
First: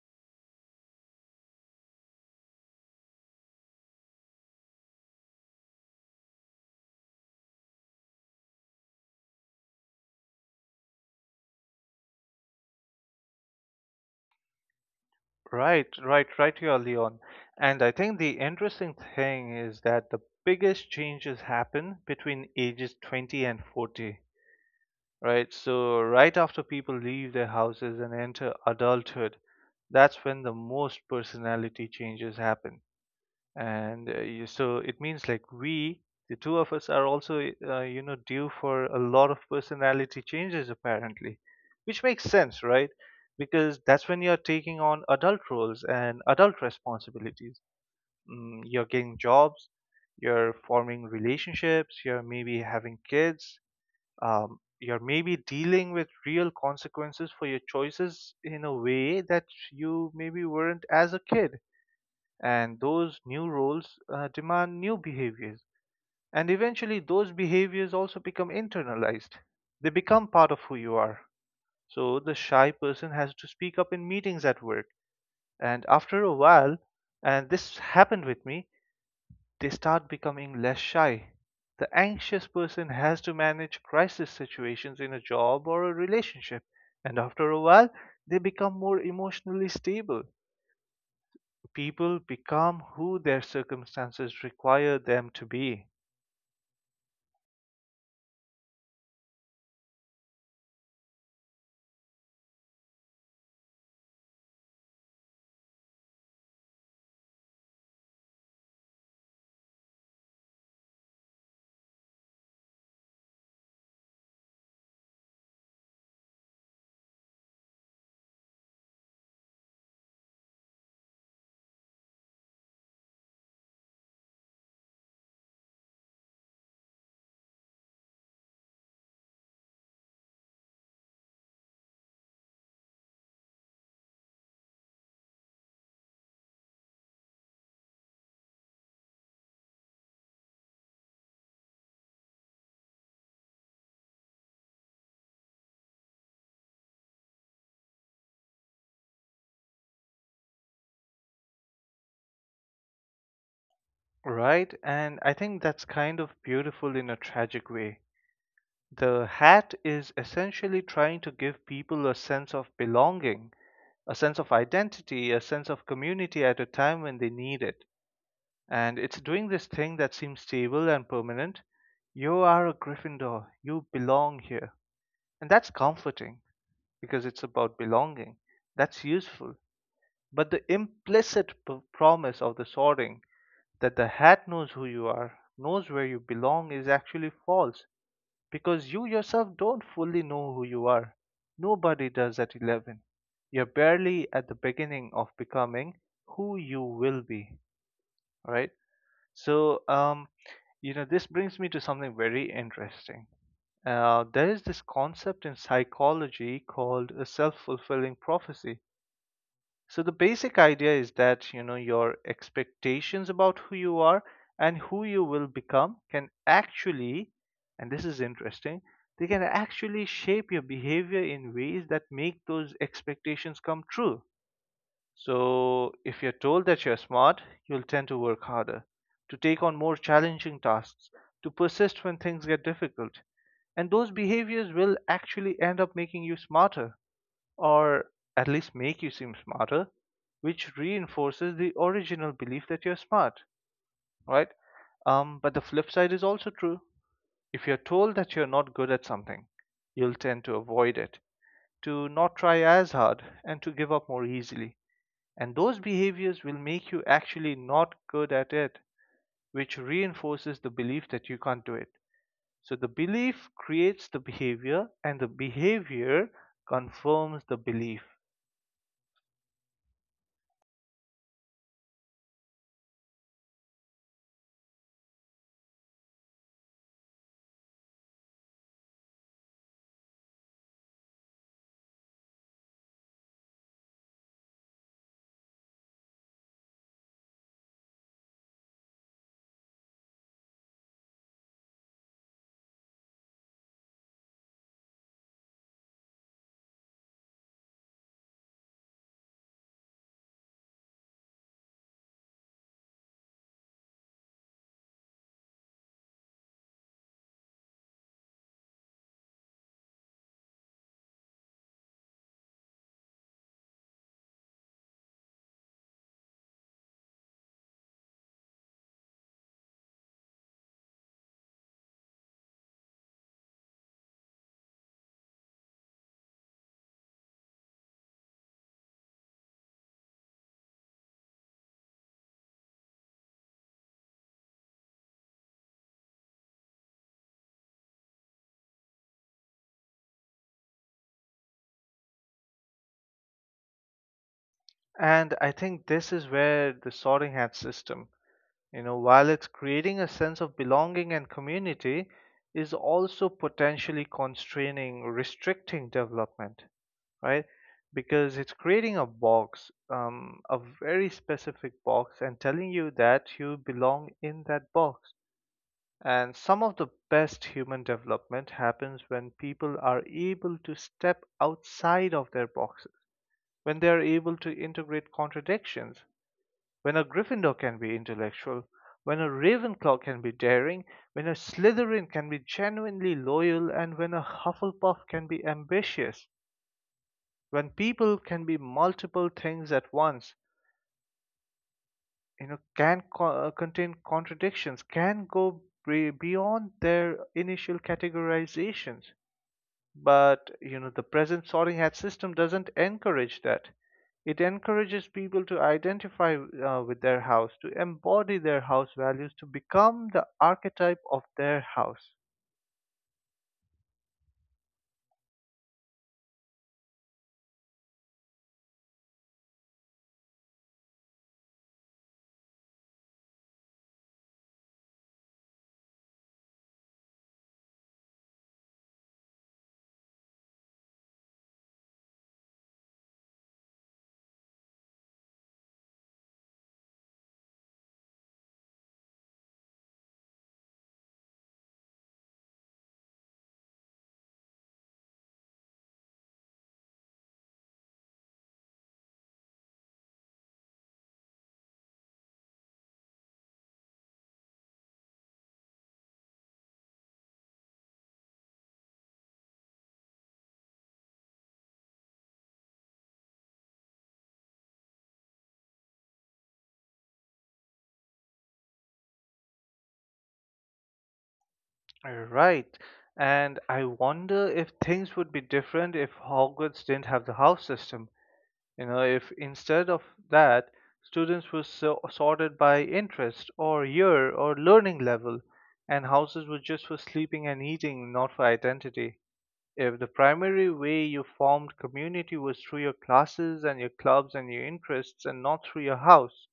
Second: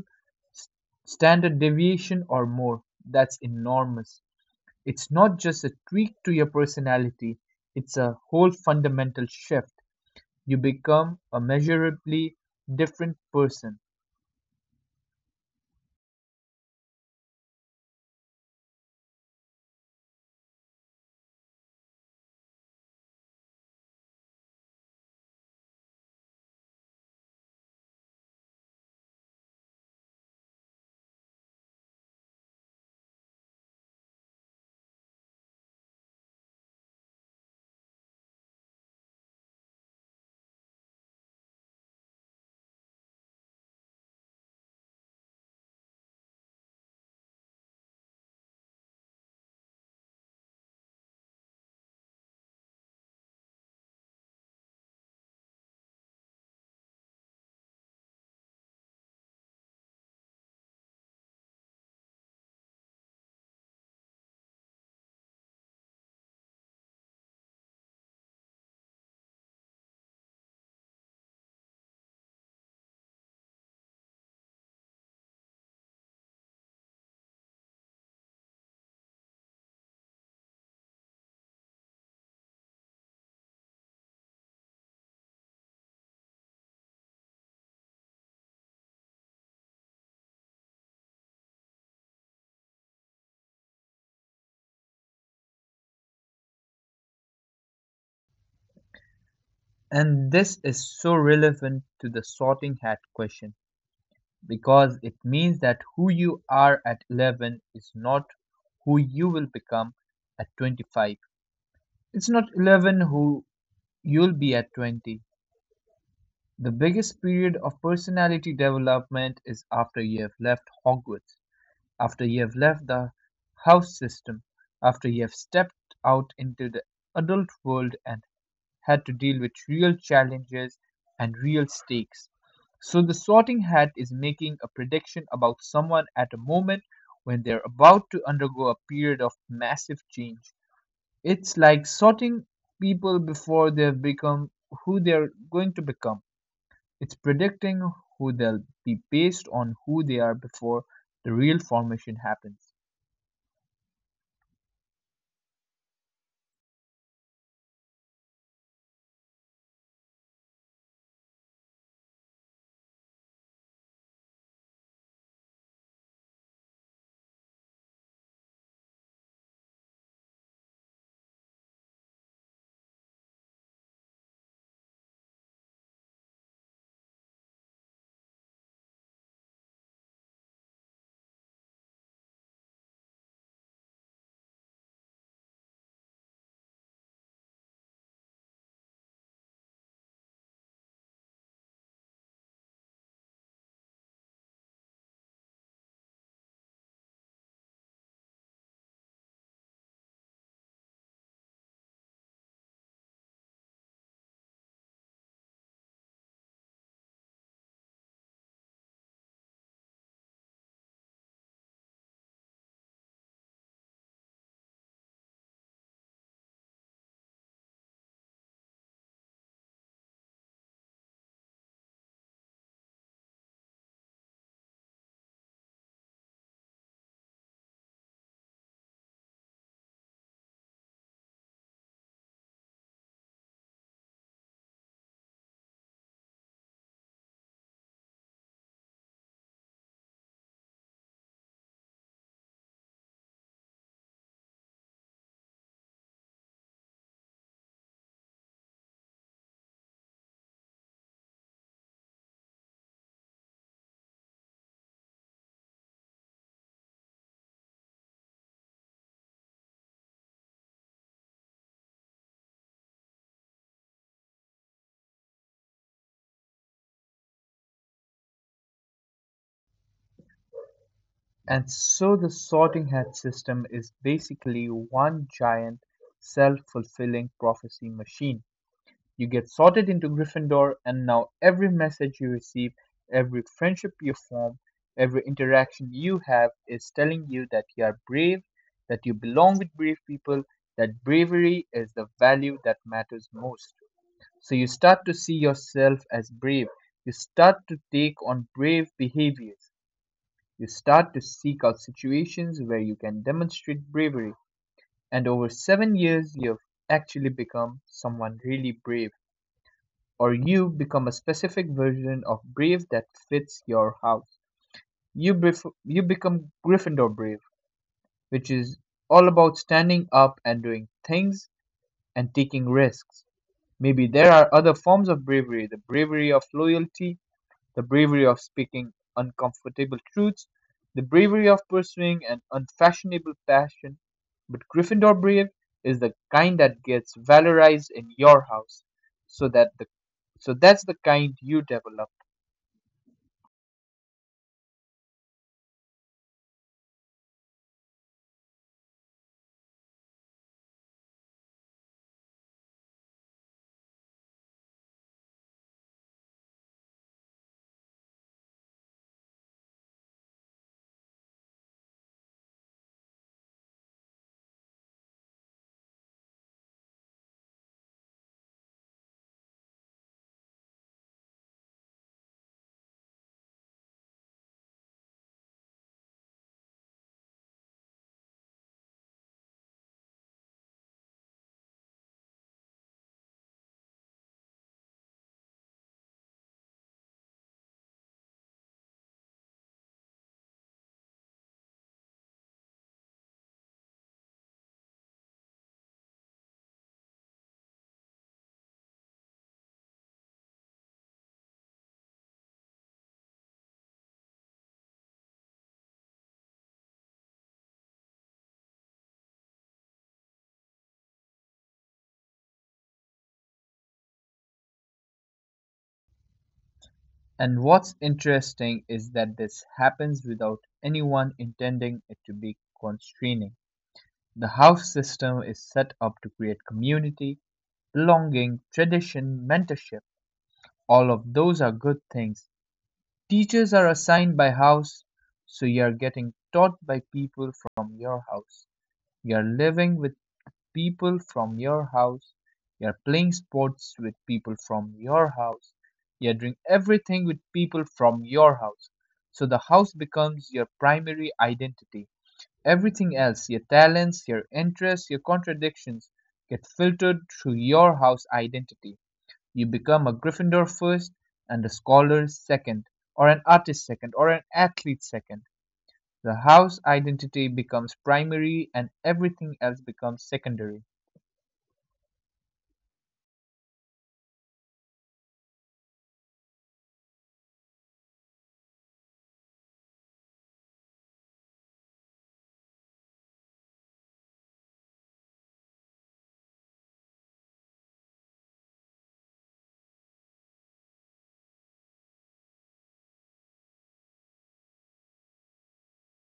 s- standard deviation or more. That's enormous. It's not just a tweak to your personality, it's a whole fundamental shift. You become a measurably different person. Right, right, right, here, Leon. And I think the interesting thing is that the biggest changes happen between ages 20 and 40. Right? So, right after people leave their houses and enter adulthood, that's when the most personality changes happen. And so it means like we, the two of us, are also, you know, due for a lot of personality changes apparently, which makes sense, right? Because that's when you're taking on adult roles and adult responsibilities. Mm, you're getting jobs, you're forming relationships, you're maybe having kids, you're maybe dealing with real consequences for your choices in a way that you maybe weren't as a kid. And those new roles demand new behaviors. And eventually, those behaviors also become internalized, they become part of who you are. So, the shy person has to speak up in meetings at work. And after a while, and this happened with me, they start becoming less shy. The anxious person has to manage crisis situations in a job or a relationship, and after a while, they become more emotionally stable. People become who their circumstances require them to be, And this is so relevant to the sorting hat question because it means that who you are at 11 is not who you will become at 25. It's not 11 who you'll be at 20. The biggest period of personality development is after you have left Hogwarts, after you have left the house system, after you have stepped out into the adult world and had to deal with real challenges and real stakes. So the sorting hat is making a prediction about someone at a moment when they're about to undergo a period of massive change. It's like sorting people before they've become who they're going to become. It's predicting who they'll be based on who they are before the real formation happens. right? And I think that's kind of beautiful in a tragic way. The hat is essentially trying to give people a sense of belonging, a sense of identity, a sense of community at a time when they need it. And it's doing this thing that seems stable and permanent. You are a Gryffindor. You belong here. And that's comforting because it's about belonging. That's useful. But the implicit promise of the sorting, that the hat knows who you are, knows where you belong, is actually false because you yourself don't fully know who you are. Nobody does at 11. You're barely at the beginning of becoming who you will be, right? So, you know, this brings me to something very interesting. There is this concept in psychology called a self fulfilling prophecy. So, the basic idea is that, you know, your expectations about who you are and who you will become can actually, and this is interesting, they can actually shape your behavior in ways that make those expectations come true. So, if you're told that you're smart, you'll tend to work harder, to take on more challenging tasks, to persist when things get difficult. And those behaviors will actually end up making you smarter, or at least make you seem smarter, which reinforces the original belief that you're smart, right? But the flip side is also true. If you're told that you're not good at something, you'll tend to avoid it, to not try as hard, and to give up more easily. And those behaviors will make you actually not good at it, which reinforces the belief that you can't do it. So the belief creates the behavior, and the behavior confirms the belief. And so the sorting hat system is basically one giant self-fulfilling prophecy machine. You get sorted into Gryffindor and now every message you receive, every friendship you form, every interaction you have is telling you that you are brave, that you belong with brave people, that bravery is the value that matters most. So you start to see yourself as brave. You start to take on brave behaviors. You start to seek out situations where you can demonstrate bravery, and over 7 years, you've actually become someone really brave, or you become a specific version of brave that fits your house. You, you become Gryffindor brave, which is all about standing up and doing things and taking risks. Maybe there are other forms of bravery: the bravery of loyalty, the bravery of speaking uncomfortable truths, the bravery of pursuing an unfashionable passion. But Gryffindor brave is the kind that gets valorized in your house, so that the so that's the kind you develop. And I think this is where the sorting hat system, you know, while it's creating a sense of belonging and community, is also potentially constraining, restricting development, right? Because it's creating a box, a very specific box, and telling you that you belong in that box. And some of the best human development happens when people are able to step outside of their boxes, when they are able to integrate contradictions, when a Gryffindor can be intellectual, when a Ravenclaw can be daring, when a Slytherin can be genuinely loyal, and when a Hufflepuff can be ambitious, when people can be multiple things at once, you know, can contain contradictions, can go beyond their initial categorizations. But you know, the present sorting hat system doesn't encourage that. It encourages people to identify with their house, to embody their house values, to become the archetype of their house. And what's interesting is that this happens without anyone intending it to be constraining. The house system is set up to create community, belonging, tradition, mentorship. All of those are good things. Teachers are assigned by house, so you're getting taught by people from your house. You're living with people from your house. You're playing sports with people from your house. You're doing everything with people from your house. So the house becomes your primary identity. Everything else, your talents, your interests, your contradictions, get filtered through your house identity. You become a Gryffindor first, and a scholar second, or an artist second, or an athlete second. The house identity becomes primary and everything else becomes secondary. Right. And I wonder if things would be different if Hogwarts didn't have the house system. You know, if instead of that, students were sorted by interest or year or learning level, and houses were just for sleeping and eating, not for identity. If the primary way you formed community was through your classes and your clubs and your interests and not through your house,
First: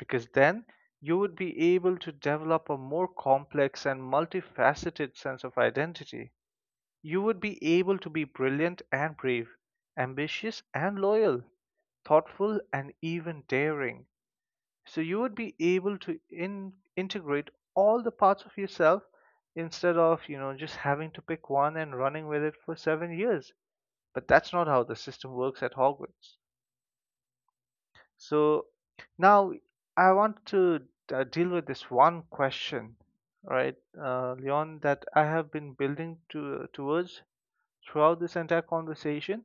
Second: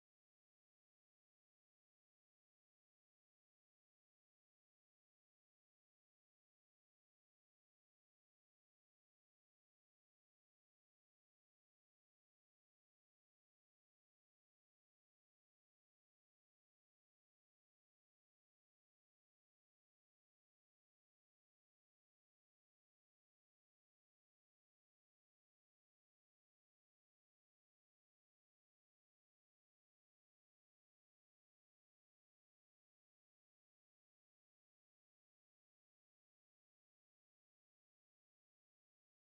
because then you would be able to develop a more complex and multifaceted sense of identity. You would be able to be brilliant and brave, ambitious and loyal, thoughtful and even daring. So you would be able to integrate all the parts of yourself instead of, you know, just having to pick one and running with it for 7 years, but that's not how the system works at Hogwarts. So now I want to deal with this one question, right, Leon, that I have been building to towards throughout this entire conversation.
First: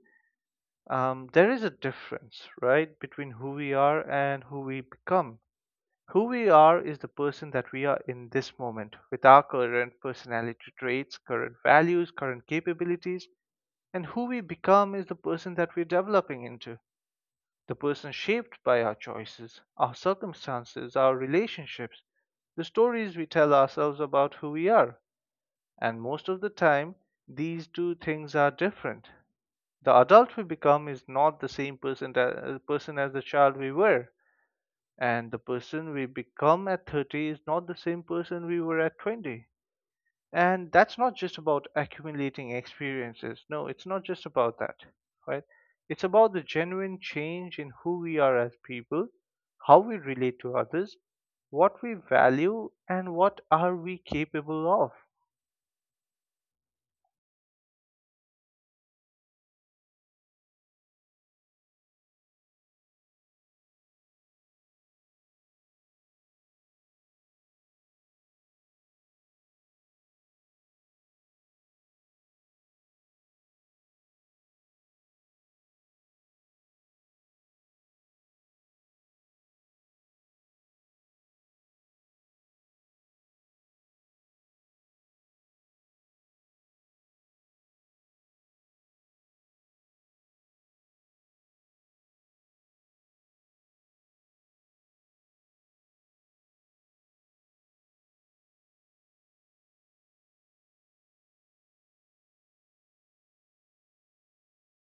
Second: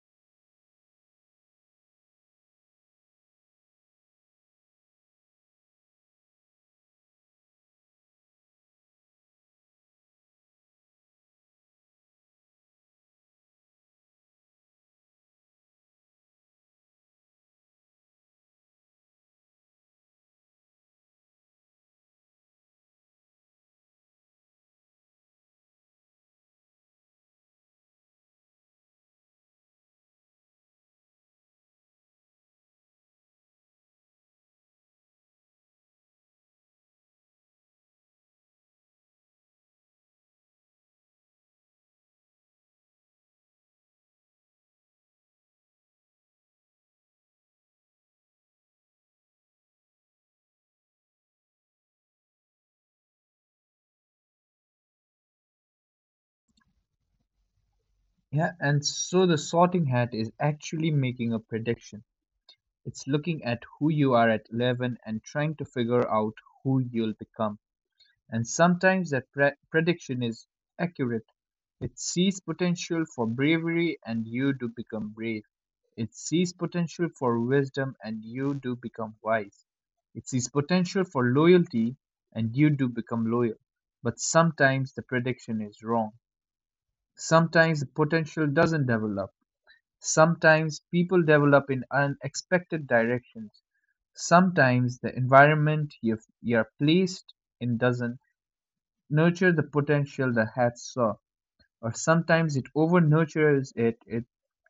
There is a difference, right, between who we are and who we become. Who we are is the person that we are in this moment with our current personality traits, current values, current capabilities, and who we become is the person that we're developing into. The person shaped by our choices, our circumstances, our relationships, the stories we tell ourselves about who we are. And most of the time, these two things are different. The adult we become is not the same person as the child we were. And the person we become at 30 is not the same person we were at 20. And that's not just about accumulating experiences. No, it's not just about that, right? It's about the genuine change in who we are as people, how we relate to others, what we value, and what are we capable of. Yeah, and so the sorting hat is actually making a prediction. It's looking at who you are at 11 and trying to figure out who you'll become. And sometimes that prediction is accurate. It sees potential for bravery and you do become brave. It sees potential for wisdom and you do become wise. It sees potential for loyalty and you do become loyal. But sometimes the prediction is wrong. Sometimes the potential doesn't develop. Sometimes people develop in unexpected directions. Sometimes the environment you are placed in doesn't nurture the potential the hat saw, or sometimes it over nurtures it, it,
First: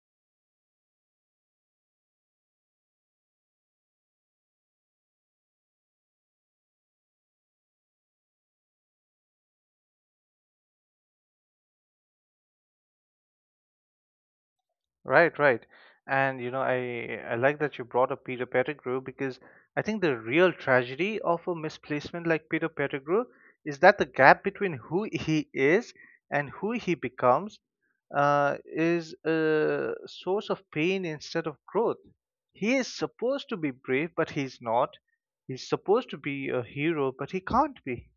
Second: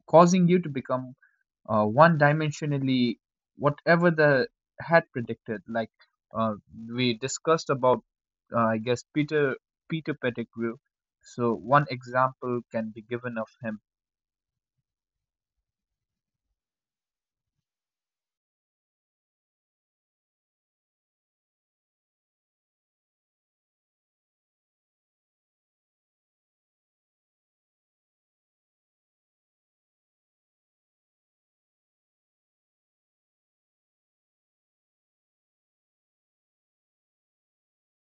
causing you to become one dimensionally whatever the hat predicted. Like, uh, we discussed about, I guess Peter Pettigrew. So one example can be given of him. Right, right. And you know, I like that you brought up Peter Pettigrew because I think the real tragedy of a misplacement like Peter Pettigrew is that the gap between who he is and who he becomes is a source of pain instead of growth. He is supposed to be brave, but he's not. He's supposed to be a hero, but he can't be.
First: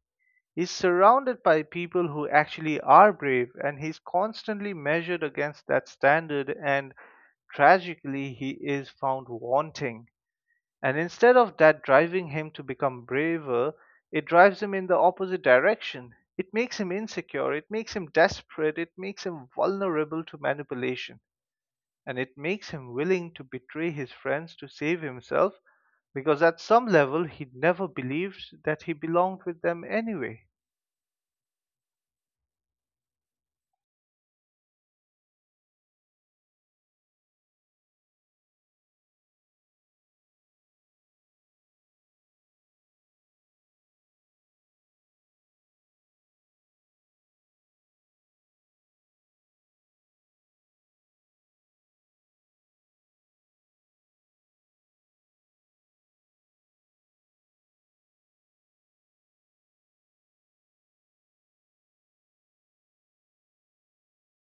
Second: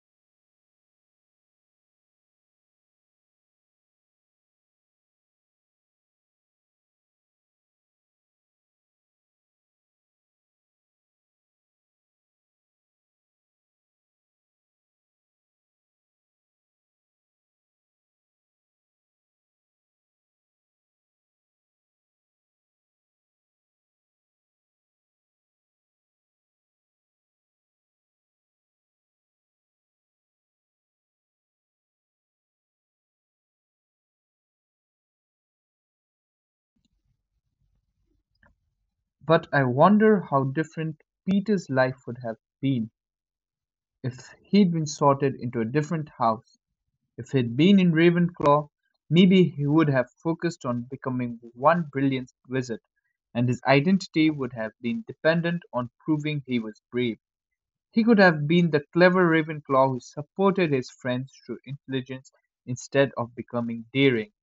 He's surrounded by people who actually are brave, and he's constantly measured against that standard, and tragically, he is found wanting. And instead of that driving him to become braver, it drives him in the opposite direction. It makes him insecure, it makes him desperate, it makes him vulnerable to manipulation, and it makes him willing to betray his friends to save himself because at some level he never believed that he belonged with them anyway. But I wonder how different Peter's life would have been if he'd been sorted into a different house. If he'd been in Ravenclaw, maybe he would have focused on becoming one brilliant wizard, and his identity would have been dependent on proving he was brave. He could have been the clever Ravenclaw who supported his friends through intelligence instead of becoming daring.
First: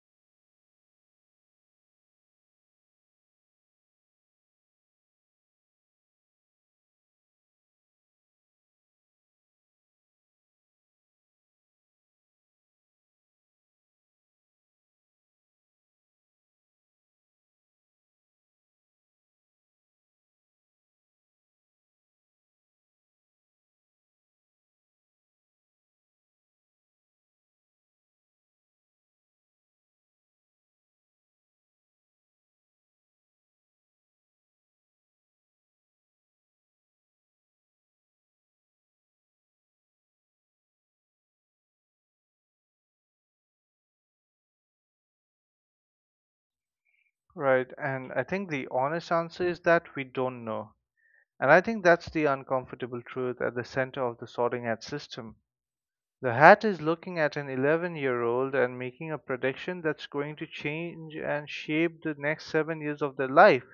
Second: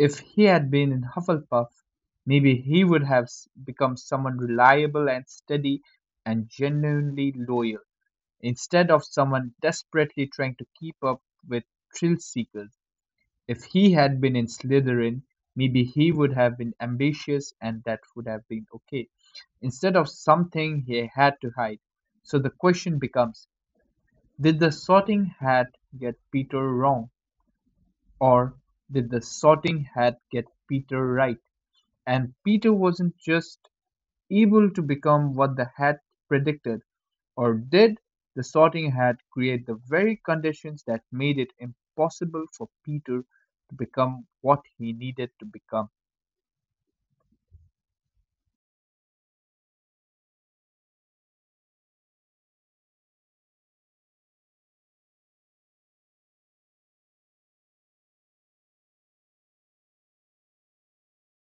If he had been in Hufflepuff, maybe he would have become someone reliable and steady and genuinely loyal, instead of someone desperately trying to keep up with thrill seekers. If he had been in Slytherin, maybe he would have been ambitious and that would have been okay, instead of something he had to hide. So the question becomes, did the sorting hat get Peter wrong, or did the sorting hat get Peter right? And Peter wasn't just able to become what the Hat predicted, or did the Sorting Hat create the very conditions that made it impossible for Peter to become what he needed Right. to And become? I think the honest answer is that we don't know. And I think that's the uncomfortable truth at the center of the sorting hat system. The hat is looking at an 11-year-old and making a prediction that's going to change and shape the next 7 years of their life.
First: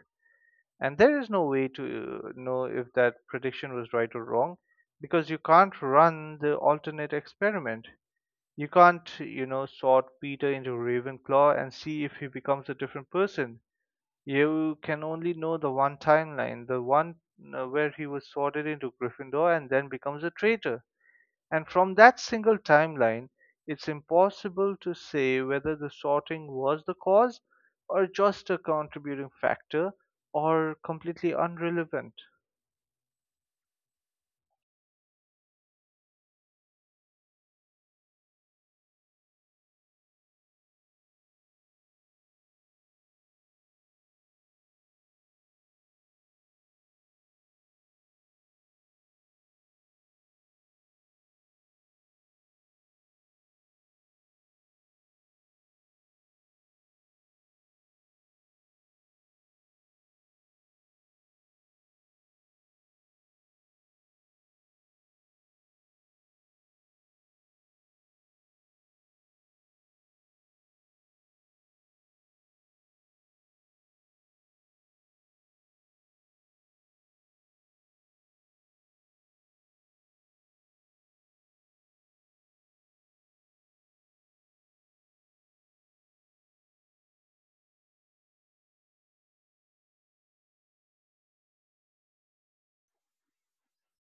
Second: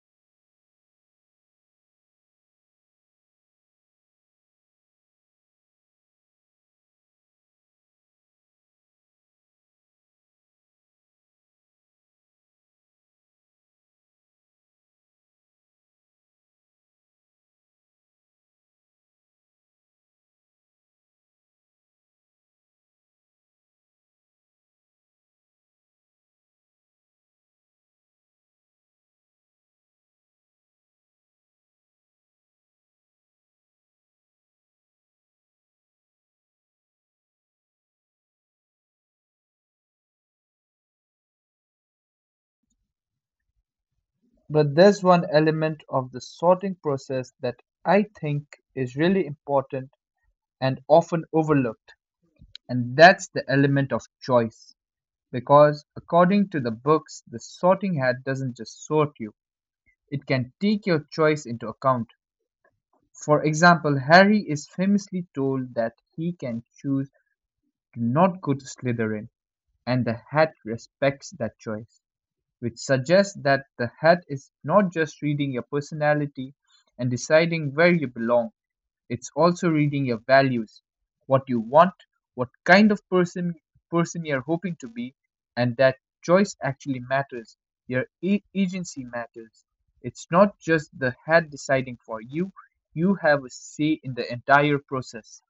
And there is no way to know if that prediction was right or wrong because you can't run the alternate experiment. You can't, you know, sort Peter into Ravenclaw and see if he becomes a different person. You can only know the one timeline, the one where he was sorted into Gryffindor and then becomes a traitor. And from that single timeline, it's impossible to say whether the sorting was the cause or just a contributing factor or completely irrelevant. But there's one element of the sorting process that I think is really important and often overlooked, and that's the element of choice. Because according to the books, the sorting hat doesn't just sort you, it can take your choice into account. For example, Harry is famously told that he can choose to not go to Slytherin, and the hat respects that choice, which suggests that the hat is not just reading your personality and deciding where you belong, it's also reading your values, what you want, what kind of person you're hoping to be, and that choice actually matters. Your agency matters. It's not just the head deciding for you. You have a say in the entire process.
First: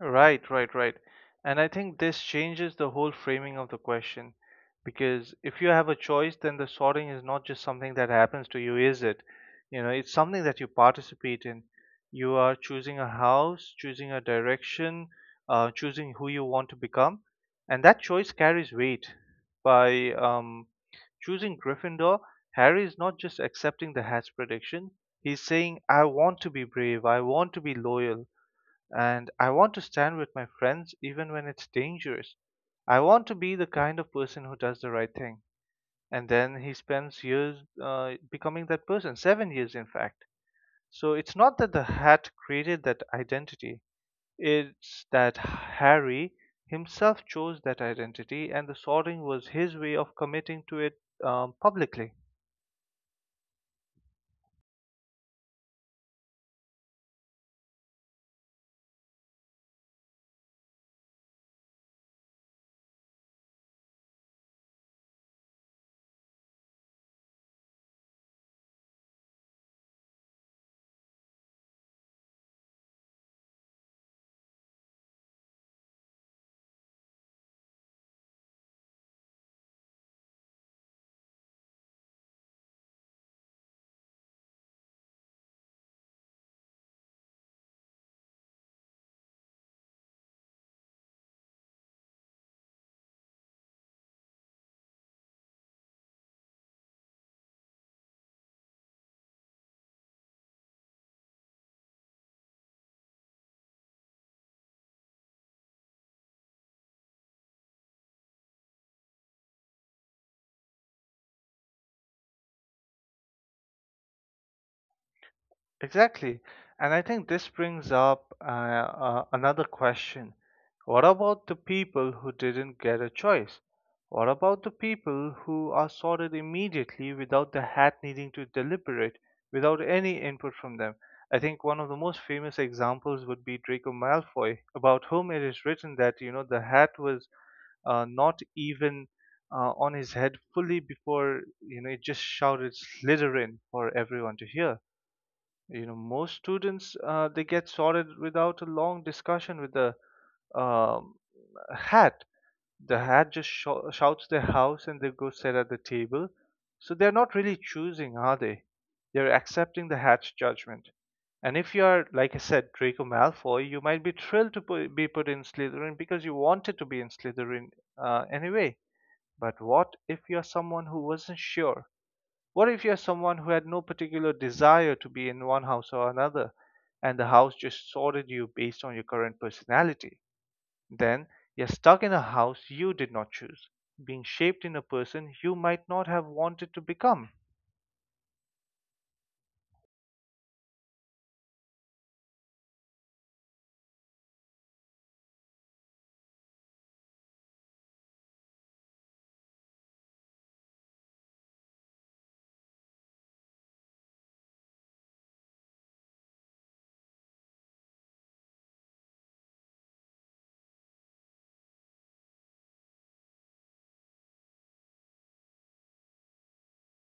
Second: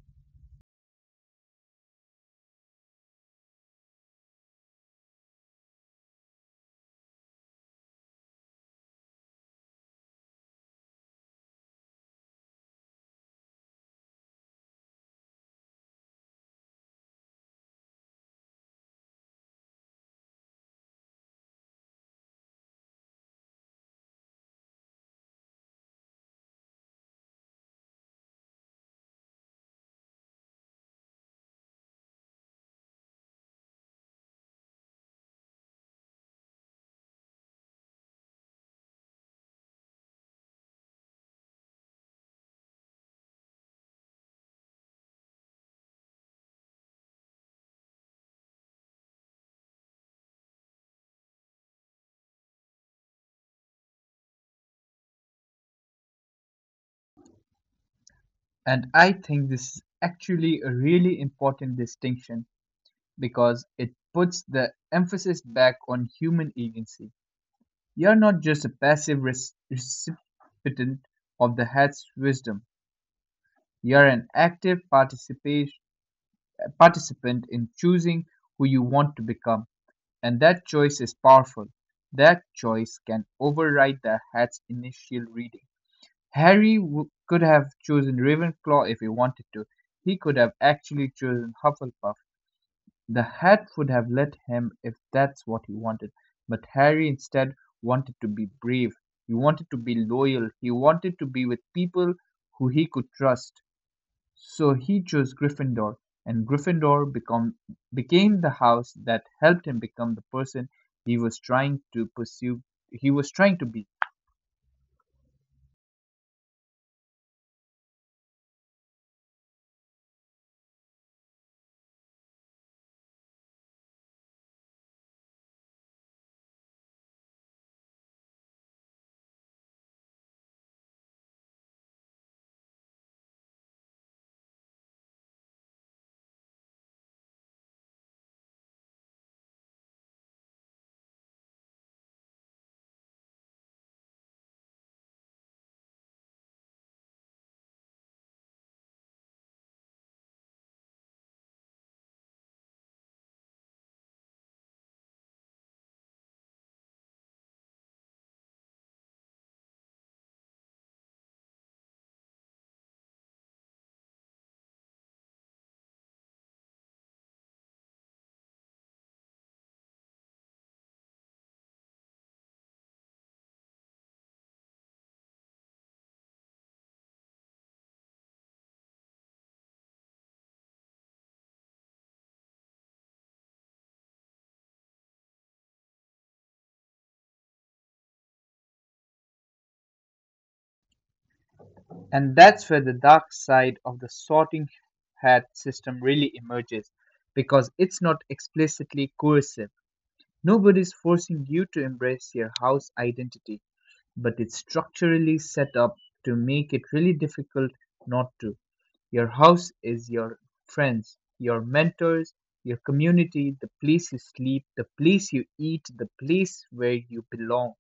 Right, right, right. And I think this changes the whole framing of the question because if you have a choice, then the sorting is not just something that happens to you, is it? You know, it's something that you participate in. You are choosing a house, choosing a direction, choosing who you want to become, and that choice carries weight. By choosing Gryffindor, Harry is not just accepting the hat's prediction. He's saying, I want to be brave, I want to be loyal, and I want to stand with my friends even when it's dangerous. I want to be the kind of person who does the right thing. And then he spends years becoming that person, 7 years in fact. So it's not that the hat created that identity, it's that Harry himself chose that identity, and the sorting was his way of committing to it publicly. And I think this is actually a really important distinction because it puts the emphasis back on human agency. You're not just a passive recipient of the head's wisdom. You're an active participant in choosing who you want to become, and that choice is powerful. That choice can override the hat's initial reading. Harry could have chosen Ravenclaw if he wanted to. He could have actually chosen Hufflepuff. The hat would have let him if that's what he wanted. But Harry instead wanted to be brave. He wanted to be loyal. He wanted to be with people who he could trust. So he chose Gryffindor, and became the house that helped him become the person he was trying to pursue he was trying to be. Exactly. And I think this brings up another question. What about the people who didn't get a choice? What about the people who are sorted immediately without the hat needing to deliberate, without any input from them? I think one of the most famous examples would be Draco Malfoy, about whom it is written that, you know, the hat was not even on his head fully before, you know, it just shouted Slytherin for everyone to hear. You know, most students they get sorted without a long discussion with the um, hat. The hat just shouts their house and they go sit at the table. So they're not really choosing, are they? They're accepting the hat's judgment. And if you are, like I said, Draco Malfoy, you might be thrilled to be put in Slytherin because you wanted to be in Slytherin anyway. But what if you're someone who wasn't sure? What if you're someone who had no particular desire to be in one house or another, and the house just sorted you based on your current personality? Then you're stuck in a house you did not choose, being shaped in a person you might not have wanted to become. And that's where the dark side of the sorting hat system really emerges because it's not explicitly coercive. Nobody's forcing you to embrace your house identity, but it's structurally set up to make it really difficult not to. Your house is your friends, your mentors, your community, the place you sleep, the place you eat, the place where you belong.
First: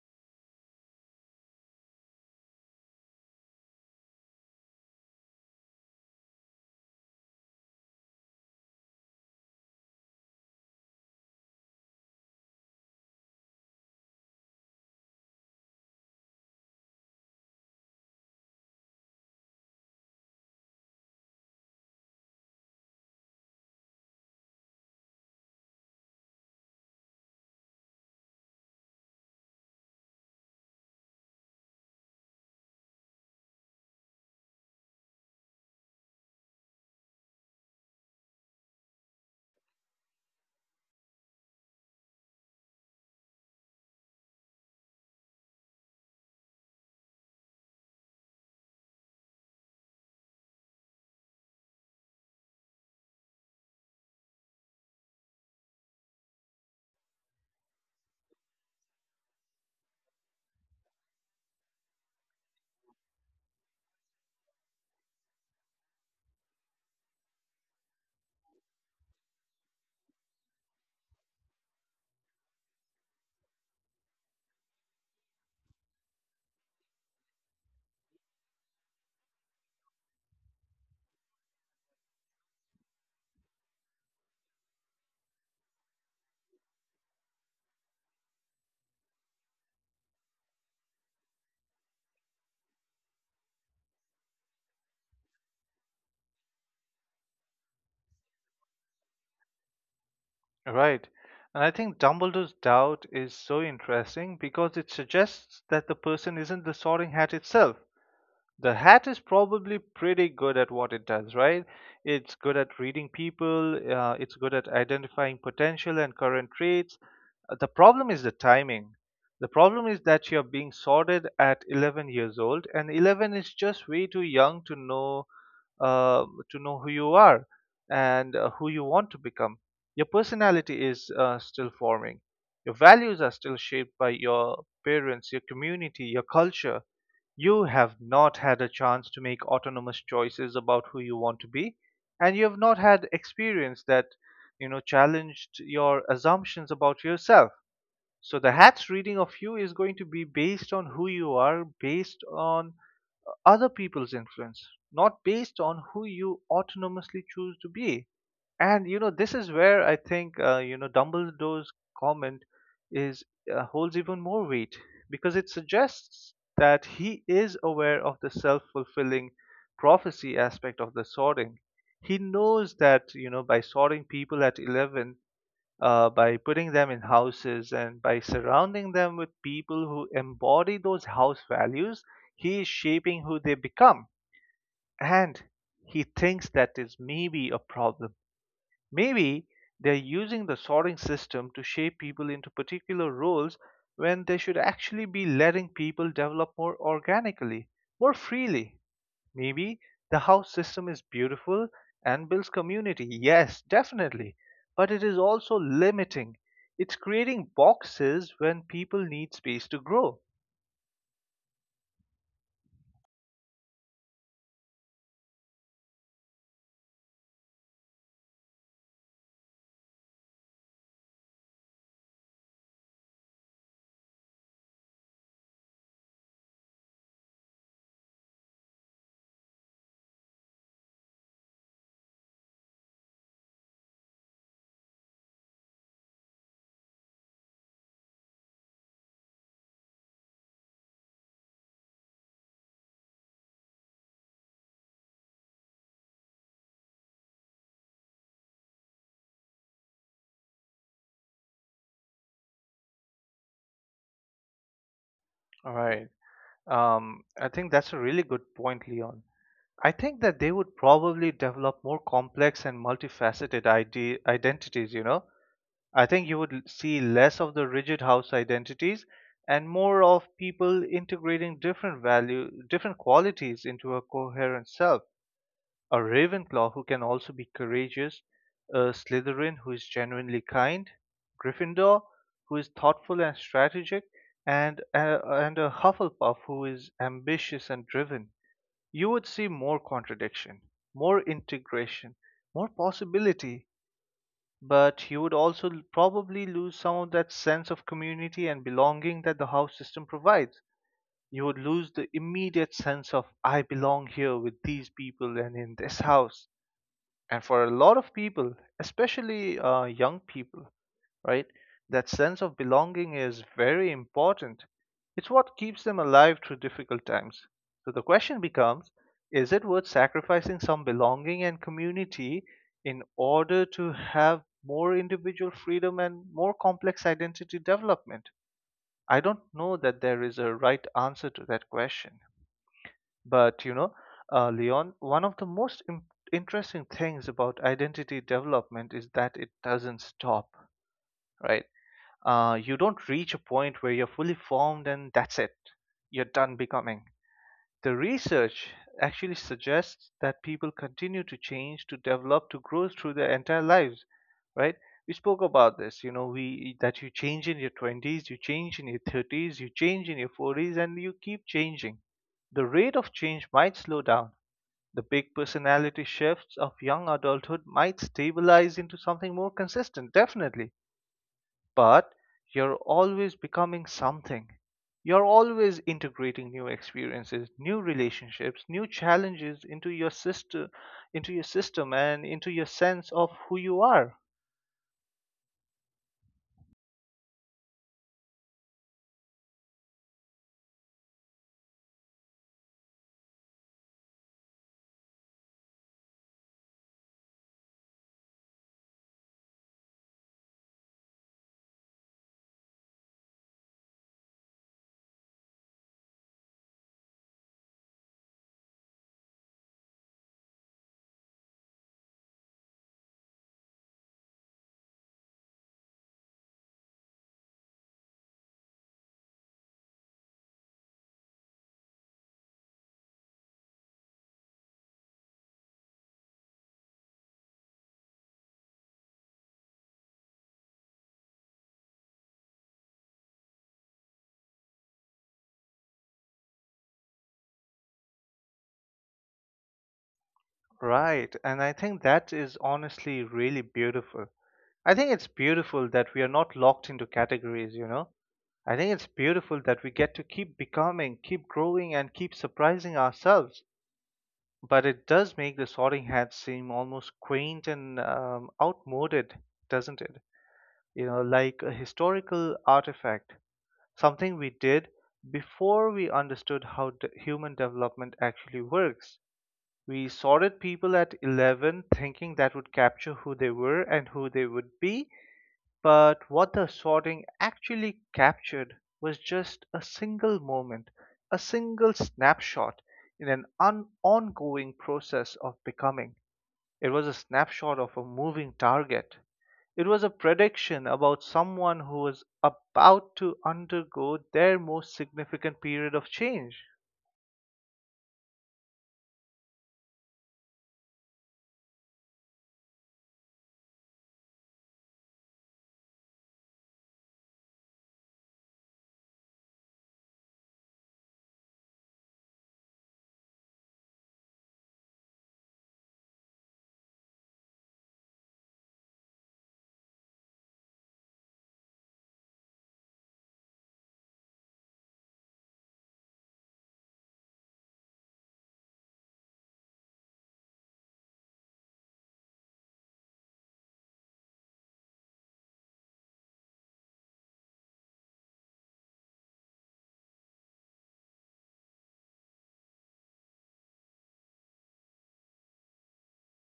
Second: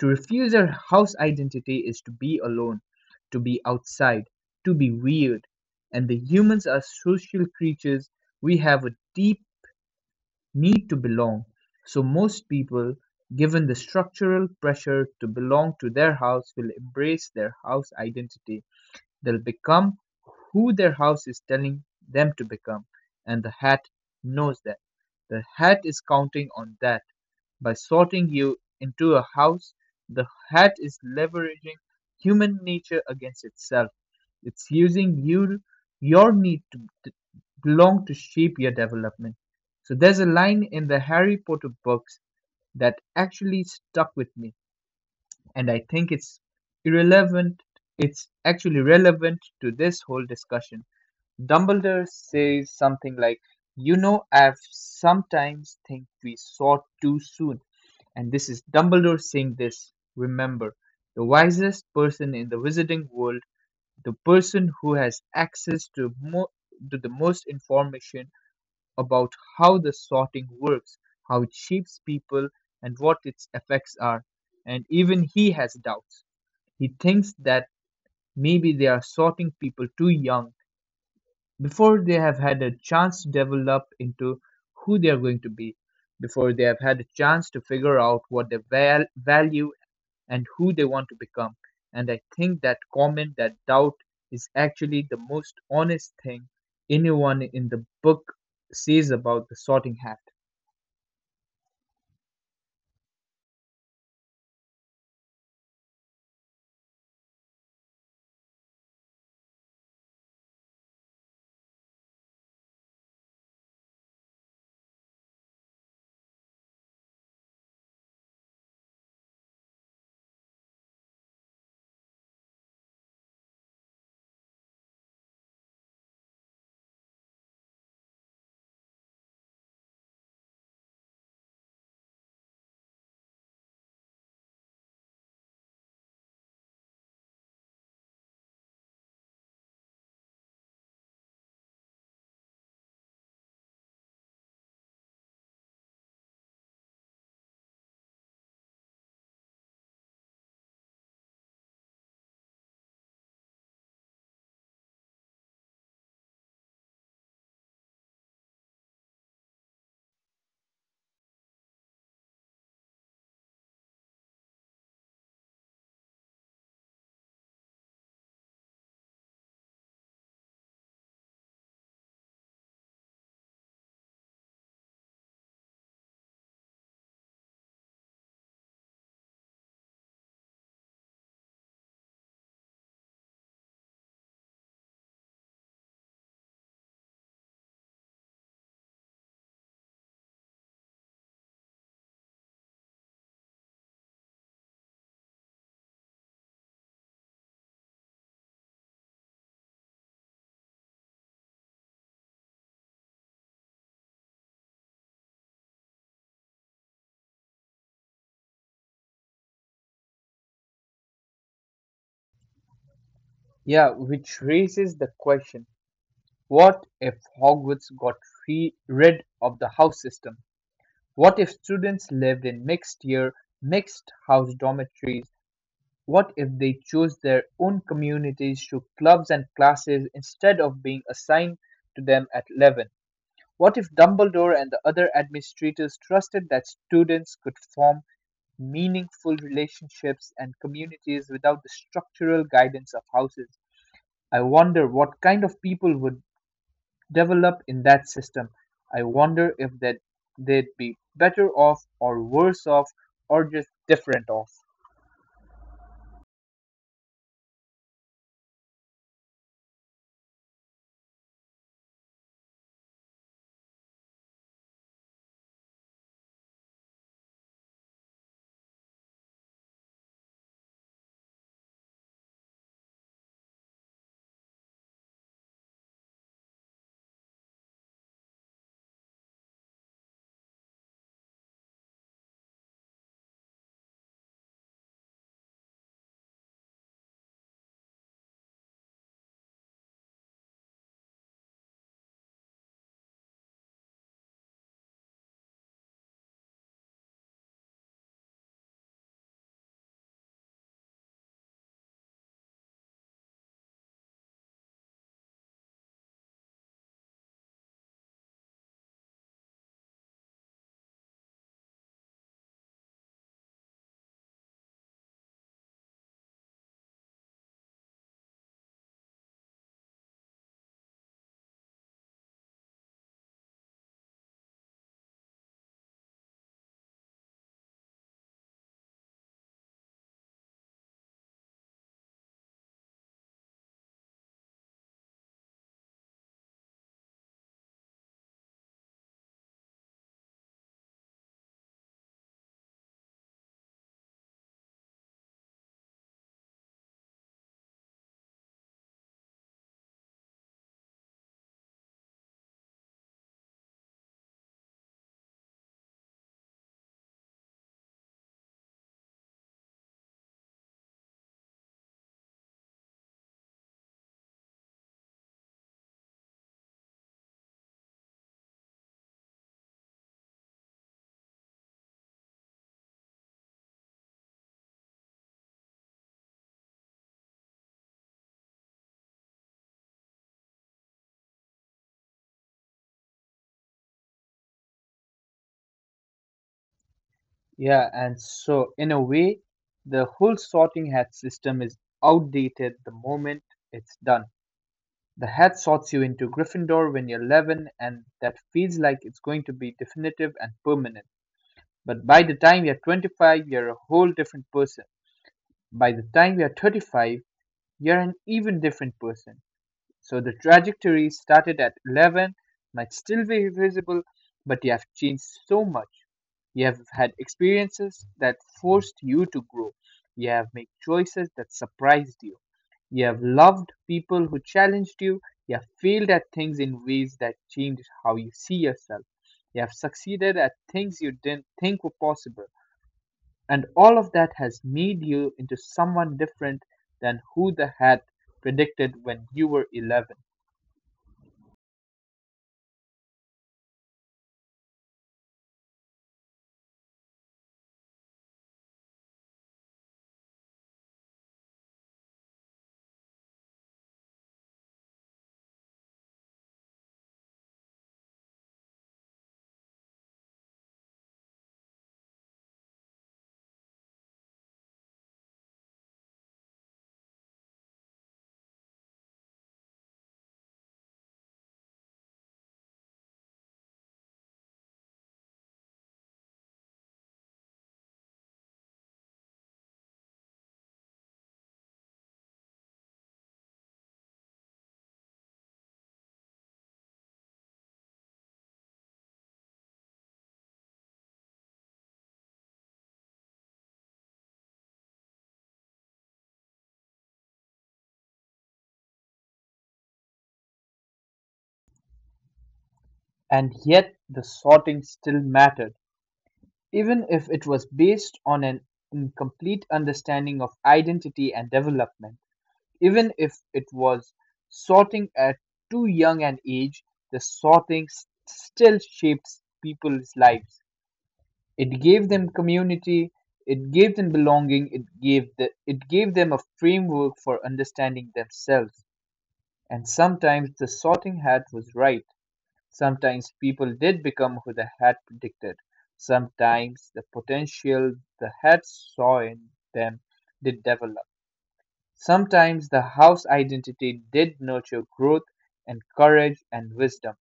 To refuse your house identity is to be alone, to be outside, to be weird. And the humans are social creatures. We have a deep need to belong. So, most people, given the structural pressure to belong to their house, will embrace their house identity. They'll become who their house is telling them to become, and the hat knows that. The hat is counting on that. By sorting you into a house, the hat is leveraging human nature against itself. It's using you, your need to belong, to shape your development. So there's a line in the Harry Potter books that actually stuck with me and I think it's irrelevant. It's actually relevant to this whole discussion. Dumbledore says something like, "You know, I've sometimes think we saw too soon." And this is Dumbledore saying this. Remember, the wisest person in the wizarding world, the person who has access to, to the most information about how the sorting works, how it shapes people, and what its effects are. And even he has doubts. He thinks that maybe they are sorting people too young, before they have had a chance to develop into who they are going to be, before they have had a chance to figure out what they value and who they want to become. And I think that comment, that doubt, is actually the most honest thing anyone in the book says about the sorting hat. Right. And I think Dumbledore's doubt is so interesting because it suggests that the person isn't the sorting hat itself. The hat is probably pretty good at what it does, right? It's good at reading people, it's good at identifying potential and current traits. The problem is the timing. The problem is that you're being sorted at 11 years old, and 11 is just way too young uh, to know who you are and who you want to become. Your personality is still forming. Your values are still shaped by your parents, your community, your culture. You have not had a chance to make autonomous choices about who you want to be, and you have not had experience that, you know, challenged your assumptions about yourself. So the hat's reading of you is going to be based on who you are, based on other people's influence, not based on who you autonomously choose to be. And you know, this is where I think you know Dumbledore's comment is holds even more weight because it suggests that he is aware of the self-fulfilling prophecy aspect of the sorting. He knows that you know by sorting people at 11, by putting them in houses and by surrounding them with people who embody those house values, he is shaping who they become, and he thinks that is maybe a problem. Maybe they're using the sorting system to shape people into particular roles when they should actually be letting people develop more organically, more freely. Maybe the house system is beautiful and builds community. Yes, definitely. But it is also limiting. It's creating boxes when people need space to grow. Yeah, which raises the question, what if Hogwarts got rid of the house system? What if students lived in mixed-year, mixed-house dormitories? What if they chose their own communities through clubs and classes instead of being assigned to them at 11? What if Dumbledore and the other administrators trusted that students could form meaningful relationships and communities without the structural guidance of houses? I wonder what kind of people would developed in that system. I wonder if that they'd be better off or worse off or just different off. All right. I think that's a really good point, Leon. I think that they would probably develop more complex and multifaceted identities, you know. I think you would see less of the rigid house identities and more of people integrating different value, different qualities into a coherent self. A Ravenclaw who can also be courageous, a Slytherin who is genuinely kind, Gryffindor who is thoughtful and strategic, and a Hufflepuff who is ambitious and driven. You would see more contradiction, more integration, more possibility, but you would also probably lose some of that sense of community and belonging that the house system provides. You would lose the immediate sense of, I belong here with these people and in this house, and for a lot of people, especially young people, right, that sense of belonging is very important. It's what keeps them alive through difficult times. So the question becomes, is it worth sacrificing some belonging and community in order to have more individual freedom and more complex identity development? I don't know that there is a right answer to that question. But you know, Leon, one of the most interesting things about identity development is that it doesn't stop, right? You don't reach a point where you're fully formed and that's it. You're done becoming. The research actually suggests that people continue to change, to develop, to grow through their entire lives, right? We spoke about this, you know, we that you change in your 20s, you change in your 30s, you change in your 40s, and you keep changing. The rate of change might slow down. The big personality shifts of young adulthood might stabilize into something more consistent, definitely, but you're always becoming something. You're always integrating new experiences, new relationships, new challenges into your system and into your sense of who you are. Yeah, and so in a way, the whole sorting hat system is outdated the moment it's done. The hat sorts you into Gryffindor when you're 11, and that feels like it's going to be definitive and permanent. But by the time you're 25, you're a whole different person. By the time you're 35, you're an even different person. So the trajectory started at 11 might still be visible, but you have changed so much. You have had experiences that forced you to grow. You have made choices that surprised you. You have loved people who challenged you. You have failed at things in ways that changed how you see yourself. You have succeeded at things you didn't think were possible. And all of that has made you into someone different than who the hat predicted when you were 11. Right. And I think that is honestly really beautiful. I think it's beautiful that we are not locked into categories, you know. I think it's beautiful that we get to keep becoming, keep growing, and keep surprising ourselves. But it does make the sorting hat seem almost quaint and outmoded, doesn't it? You know, like a historical artifact, something we did before we understood how human development actually works. We sorted people at 11 thinking that would capture who they were and who they would be, but what the sorting actually captured was just a single moment, a single snapshot in an ongoing process of becoming. It was a snapshot of a moving target. It was a prediction about someone who was about to undergo their most significant period of change. And yet the sorting still mattered, even if it was based on an incomplete understanding of identity and development. Even if it was sorting at too young an age, the sorting still shapes people's lives. It gave them community, it gave them belonging, it gave them a framework for understanding themselves. And sometimes the sorting hat was right. Sometimes people did become who the had predicted. Sometimes the potential the Hat saw in them did develop. Sometimes the house identity did nurture growth and courage and wisdom.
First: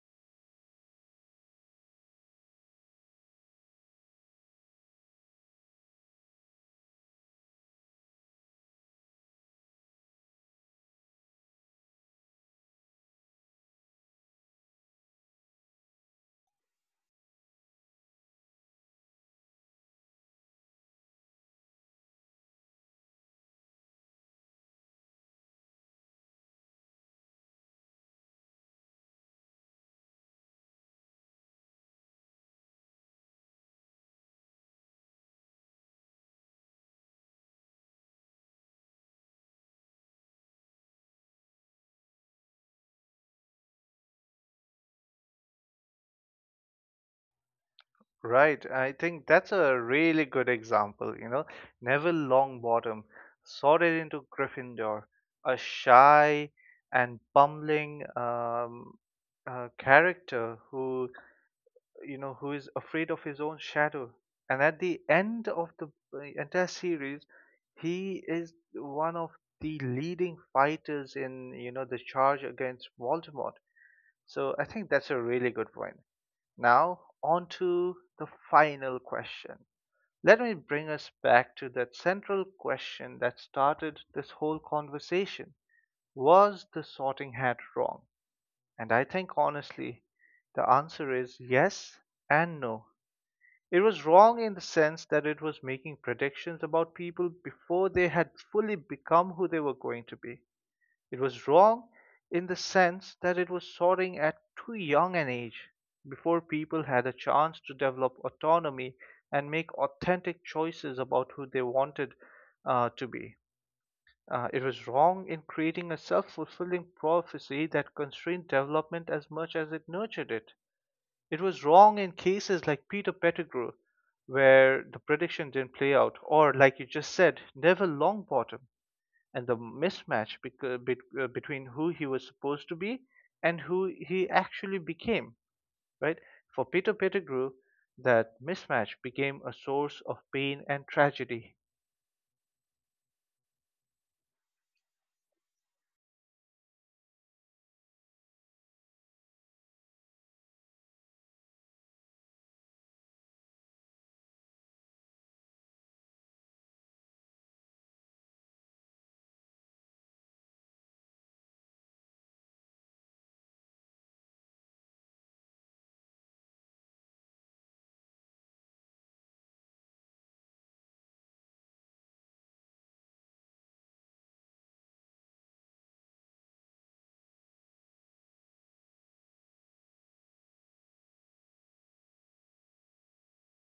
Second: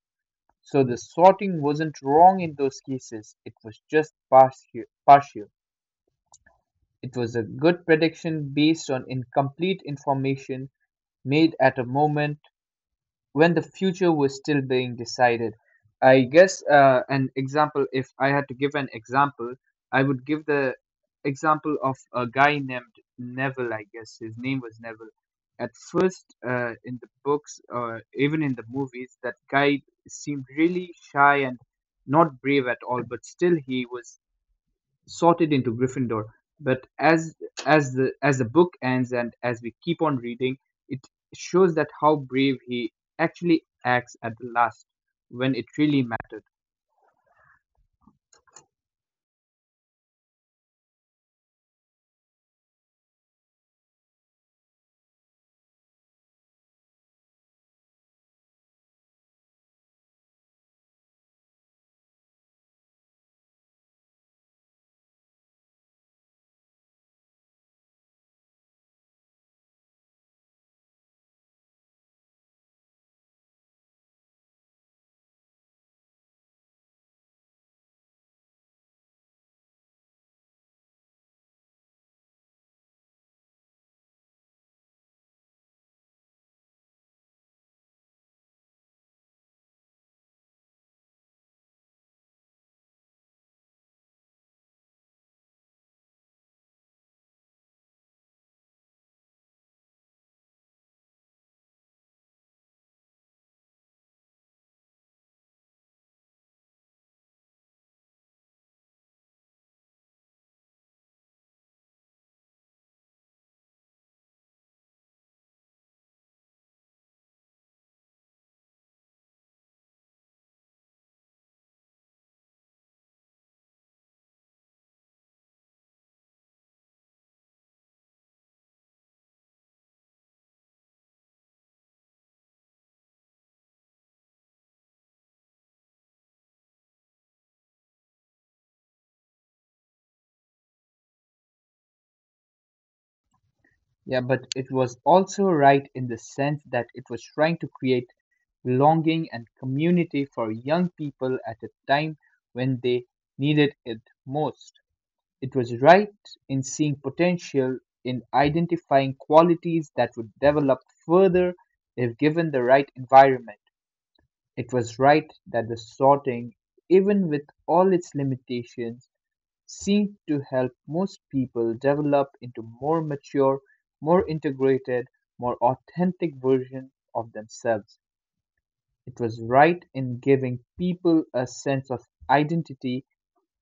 So the sorting wasn't wrong in those cases, it was just partial. It was a good prediction based on incomplete information made at a moment when the future was still being decided. I guess, an example, if I had to give an example, I would give the example of a guy named Neville, I guess. His name was Neville. At first, in the books or even in the movies, that guy seemed really shy and not brave at all, but still he was sorted into Gryffindor. But as the book ends and as we keep on reading, it shows that how brave he actually acts at the last when it really mattered. Right. I think that's a really good example. You know, Neville Longbottom sorted into Gryffindor, a shy and bumbling character who, you know, who is afraid of his own shadow. And at the end of the entire series, he is one of the leading fighters in, you know, the charge against Voldemort. So I think that's a really good point. Now, on to the final question. Let me bring us back to that central question that started this whole conversation. Was the sorting hat wrong? And I think honestly, the answer is yes and no. It was wrong in the sense that it was making predictions about people before they had fully become who they were going to be. It was wrong in the sense that it was soaring at too young an age, before people had a chance to develop autonomy and make authentic choices about who they wanted to be. It was wrong in creating a self fulfilling prophecy that constrained development as much as it nurtured it. It was wrong in cases like Peter Pettigrew, where the prediction didn't play out, or like you just said, Neville Longbottom, and the mismatch between who he was supposed to be and who he actually became, right? For Peter Pettigrew, that mismatch became a source of pain and tragedy, Yeah, but it was also right in the sense that it was trying to create belonging and community for young people at a time when they needed it most. It was right in seeing potential, in identifying qualities that would develop further if given the right environment. It was right that the sorting, even with all its limitations, seemed to help most people develop into more mature, more integrated, more authentic versions of themselves. It was right in giving people a sense of identity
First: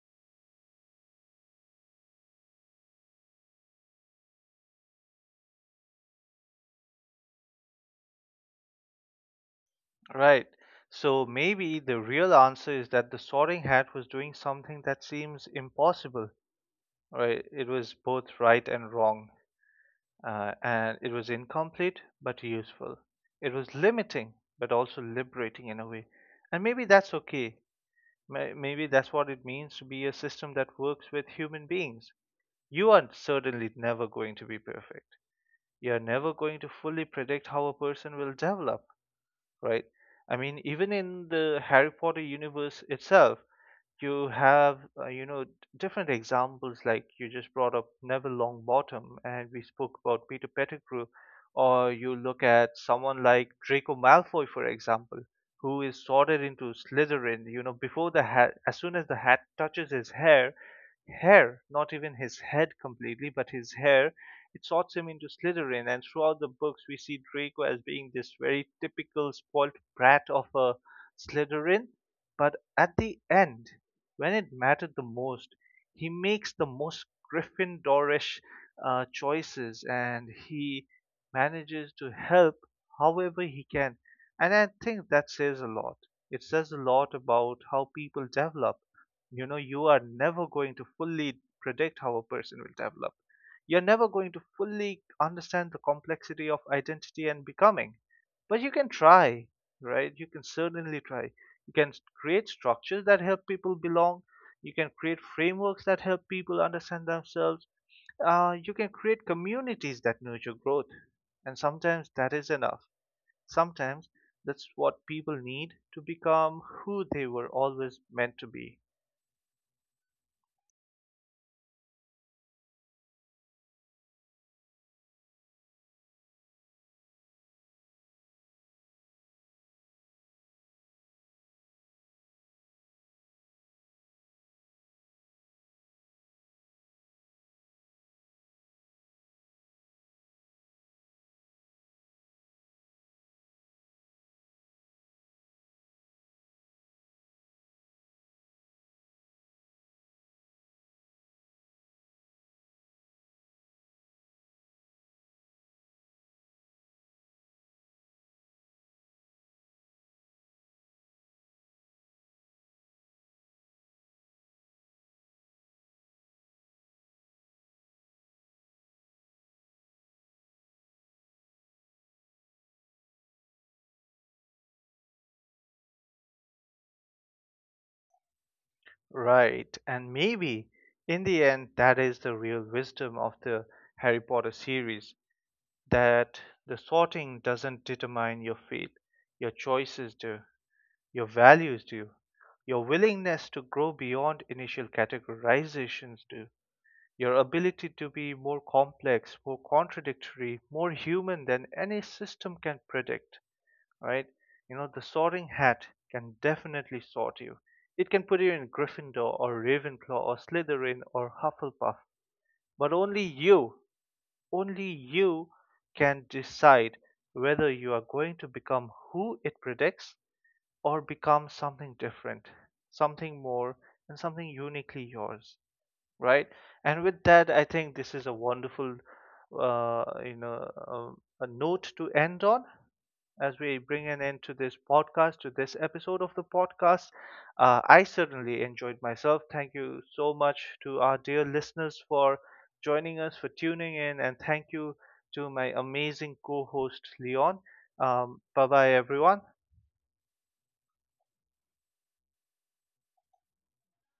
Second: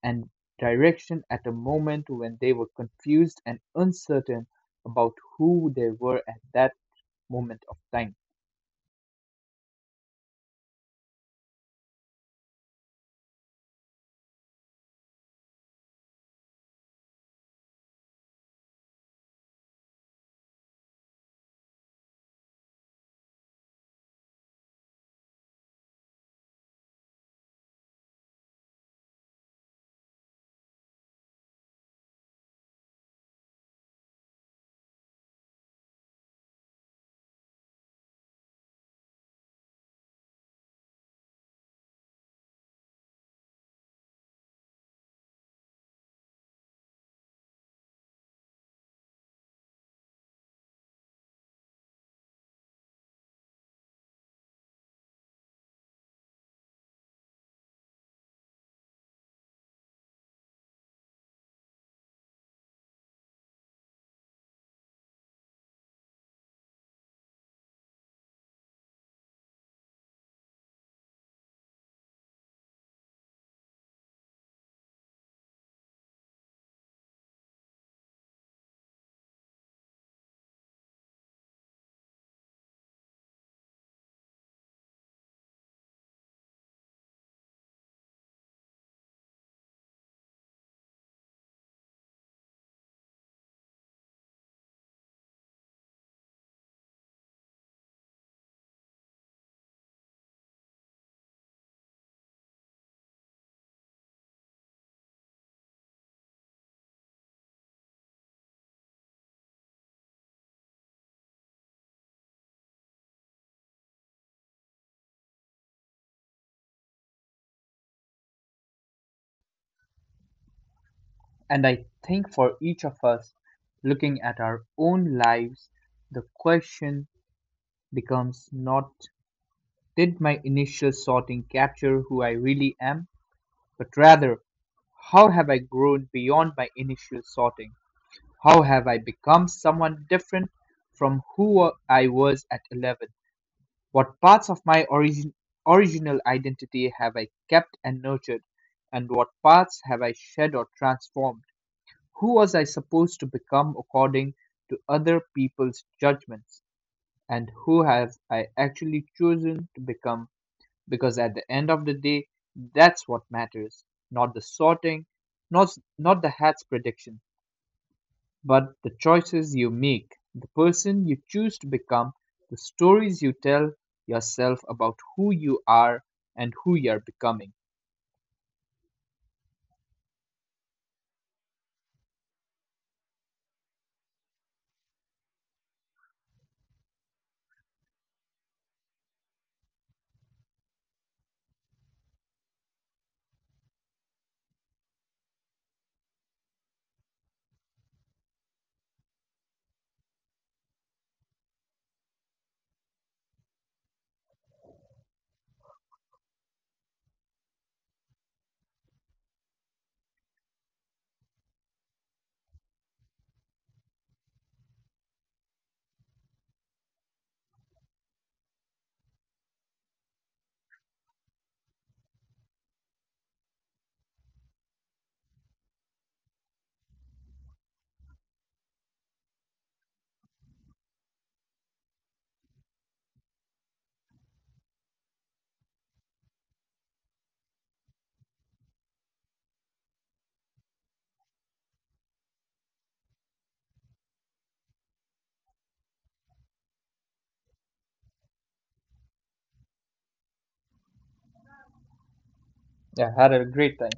and direction at a moment when they were confused and uncertain about who they were at that moment of time. right? So maybe the real answer is that the Sorting Hat was doing something that seems impossible, right? It was both right and wrong, and it was incomplete but useful. It was limiting but also liberating in a way. And maybe that's okay. Maybe that's what it means to be a system that works with human beings. You are certainly never going to be perfect. You're never going to fully predict how a person will develop, right? I mean, even in the Harry Potter universe itself, you have you know different examples like you just brought up Neville Longbottom, and we spoke about Peter Pettigrew, or you look at someone like Draco Malfoy, for example, who is sorted into Slytherin, you know, before the hat, as soon as the hat touches his hair, not even his head completely, but his hair, it sorts him into Slytherin. And throughout the books, we see Draco as being this very typical spoilt brat of a Slytherin. But at the end, when it mattered the most, he makes the most Gryffindorish choices, and he manages to help however he can. And I think that says a lot. It says a lot about how people develop. You know, you are never going to fully predict how a person will develop, you're never going to fully understand the complexity of identity and becoming, but you can try. Right, you can certainly try. You can create structures that help people belong, you can create frameworks that help people understand themselves, you can create communities that nurture growth, and sometimes that is enough. Sometimes that's what people need to become who they were always meant to be. And I think for each of us, looking at our own lives, the question becomes not, did my initial sorting capture who I really am, but rather, how have I grown beyond my initial sorting? How have I become someone different from who I was at 11? What parts of my original identity have I kept and nurtured, and what parts have I shed or transformed? Who was I supposed to become according to other people's judgments, and who have I actually chosen to become? Because at the end of the day, that's what matters, not the sorting, not, not the hat's prediction, but the choices you make, the person you choose to become, the stories you tell yourself about who you are and who you are becoming. Right, and maybe in the end, that is the real wisdom of the Harry Potter series: that the sorting doesn't determine your fate, your choices do, your values do, your willingness to grow beyond initial categorizations do, your ability to be more complex, more contradictory, more human than any system can predict, right? You know, the sorting hat can definitely sort you. It can put you in Gryffindor or Ravenclaw or Slytherin or Hufflepuff, but only you can decide whether you are going to become who it predicts or become something different, something more, and something uniquely yours, right? And with that, I think this is a wonderful, a note to end on as we bring an end to this podcast, to this episode of the podcast. I certainly enjoyed myself. Thank you so much to our dear listeners for joining us, for tuning in, and thank you to my amazing co host, Leon. Bye bye, everyone. Yeah, had a great time.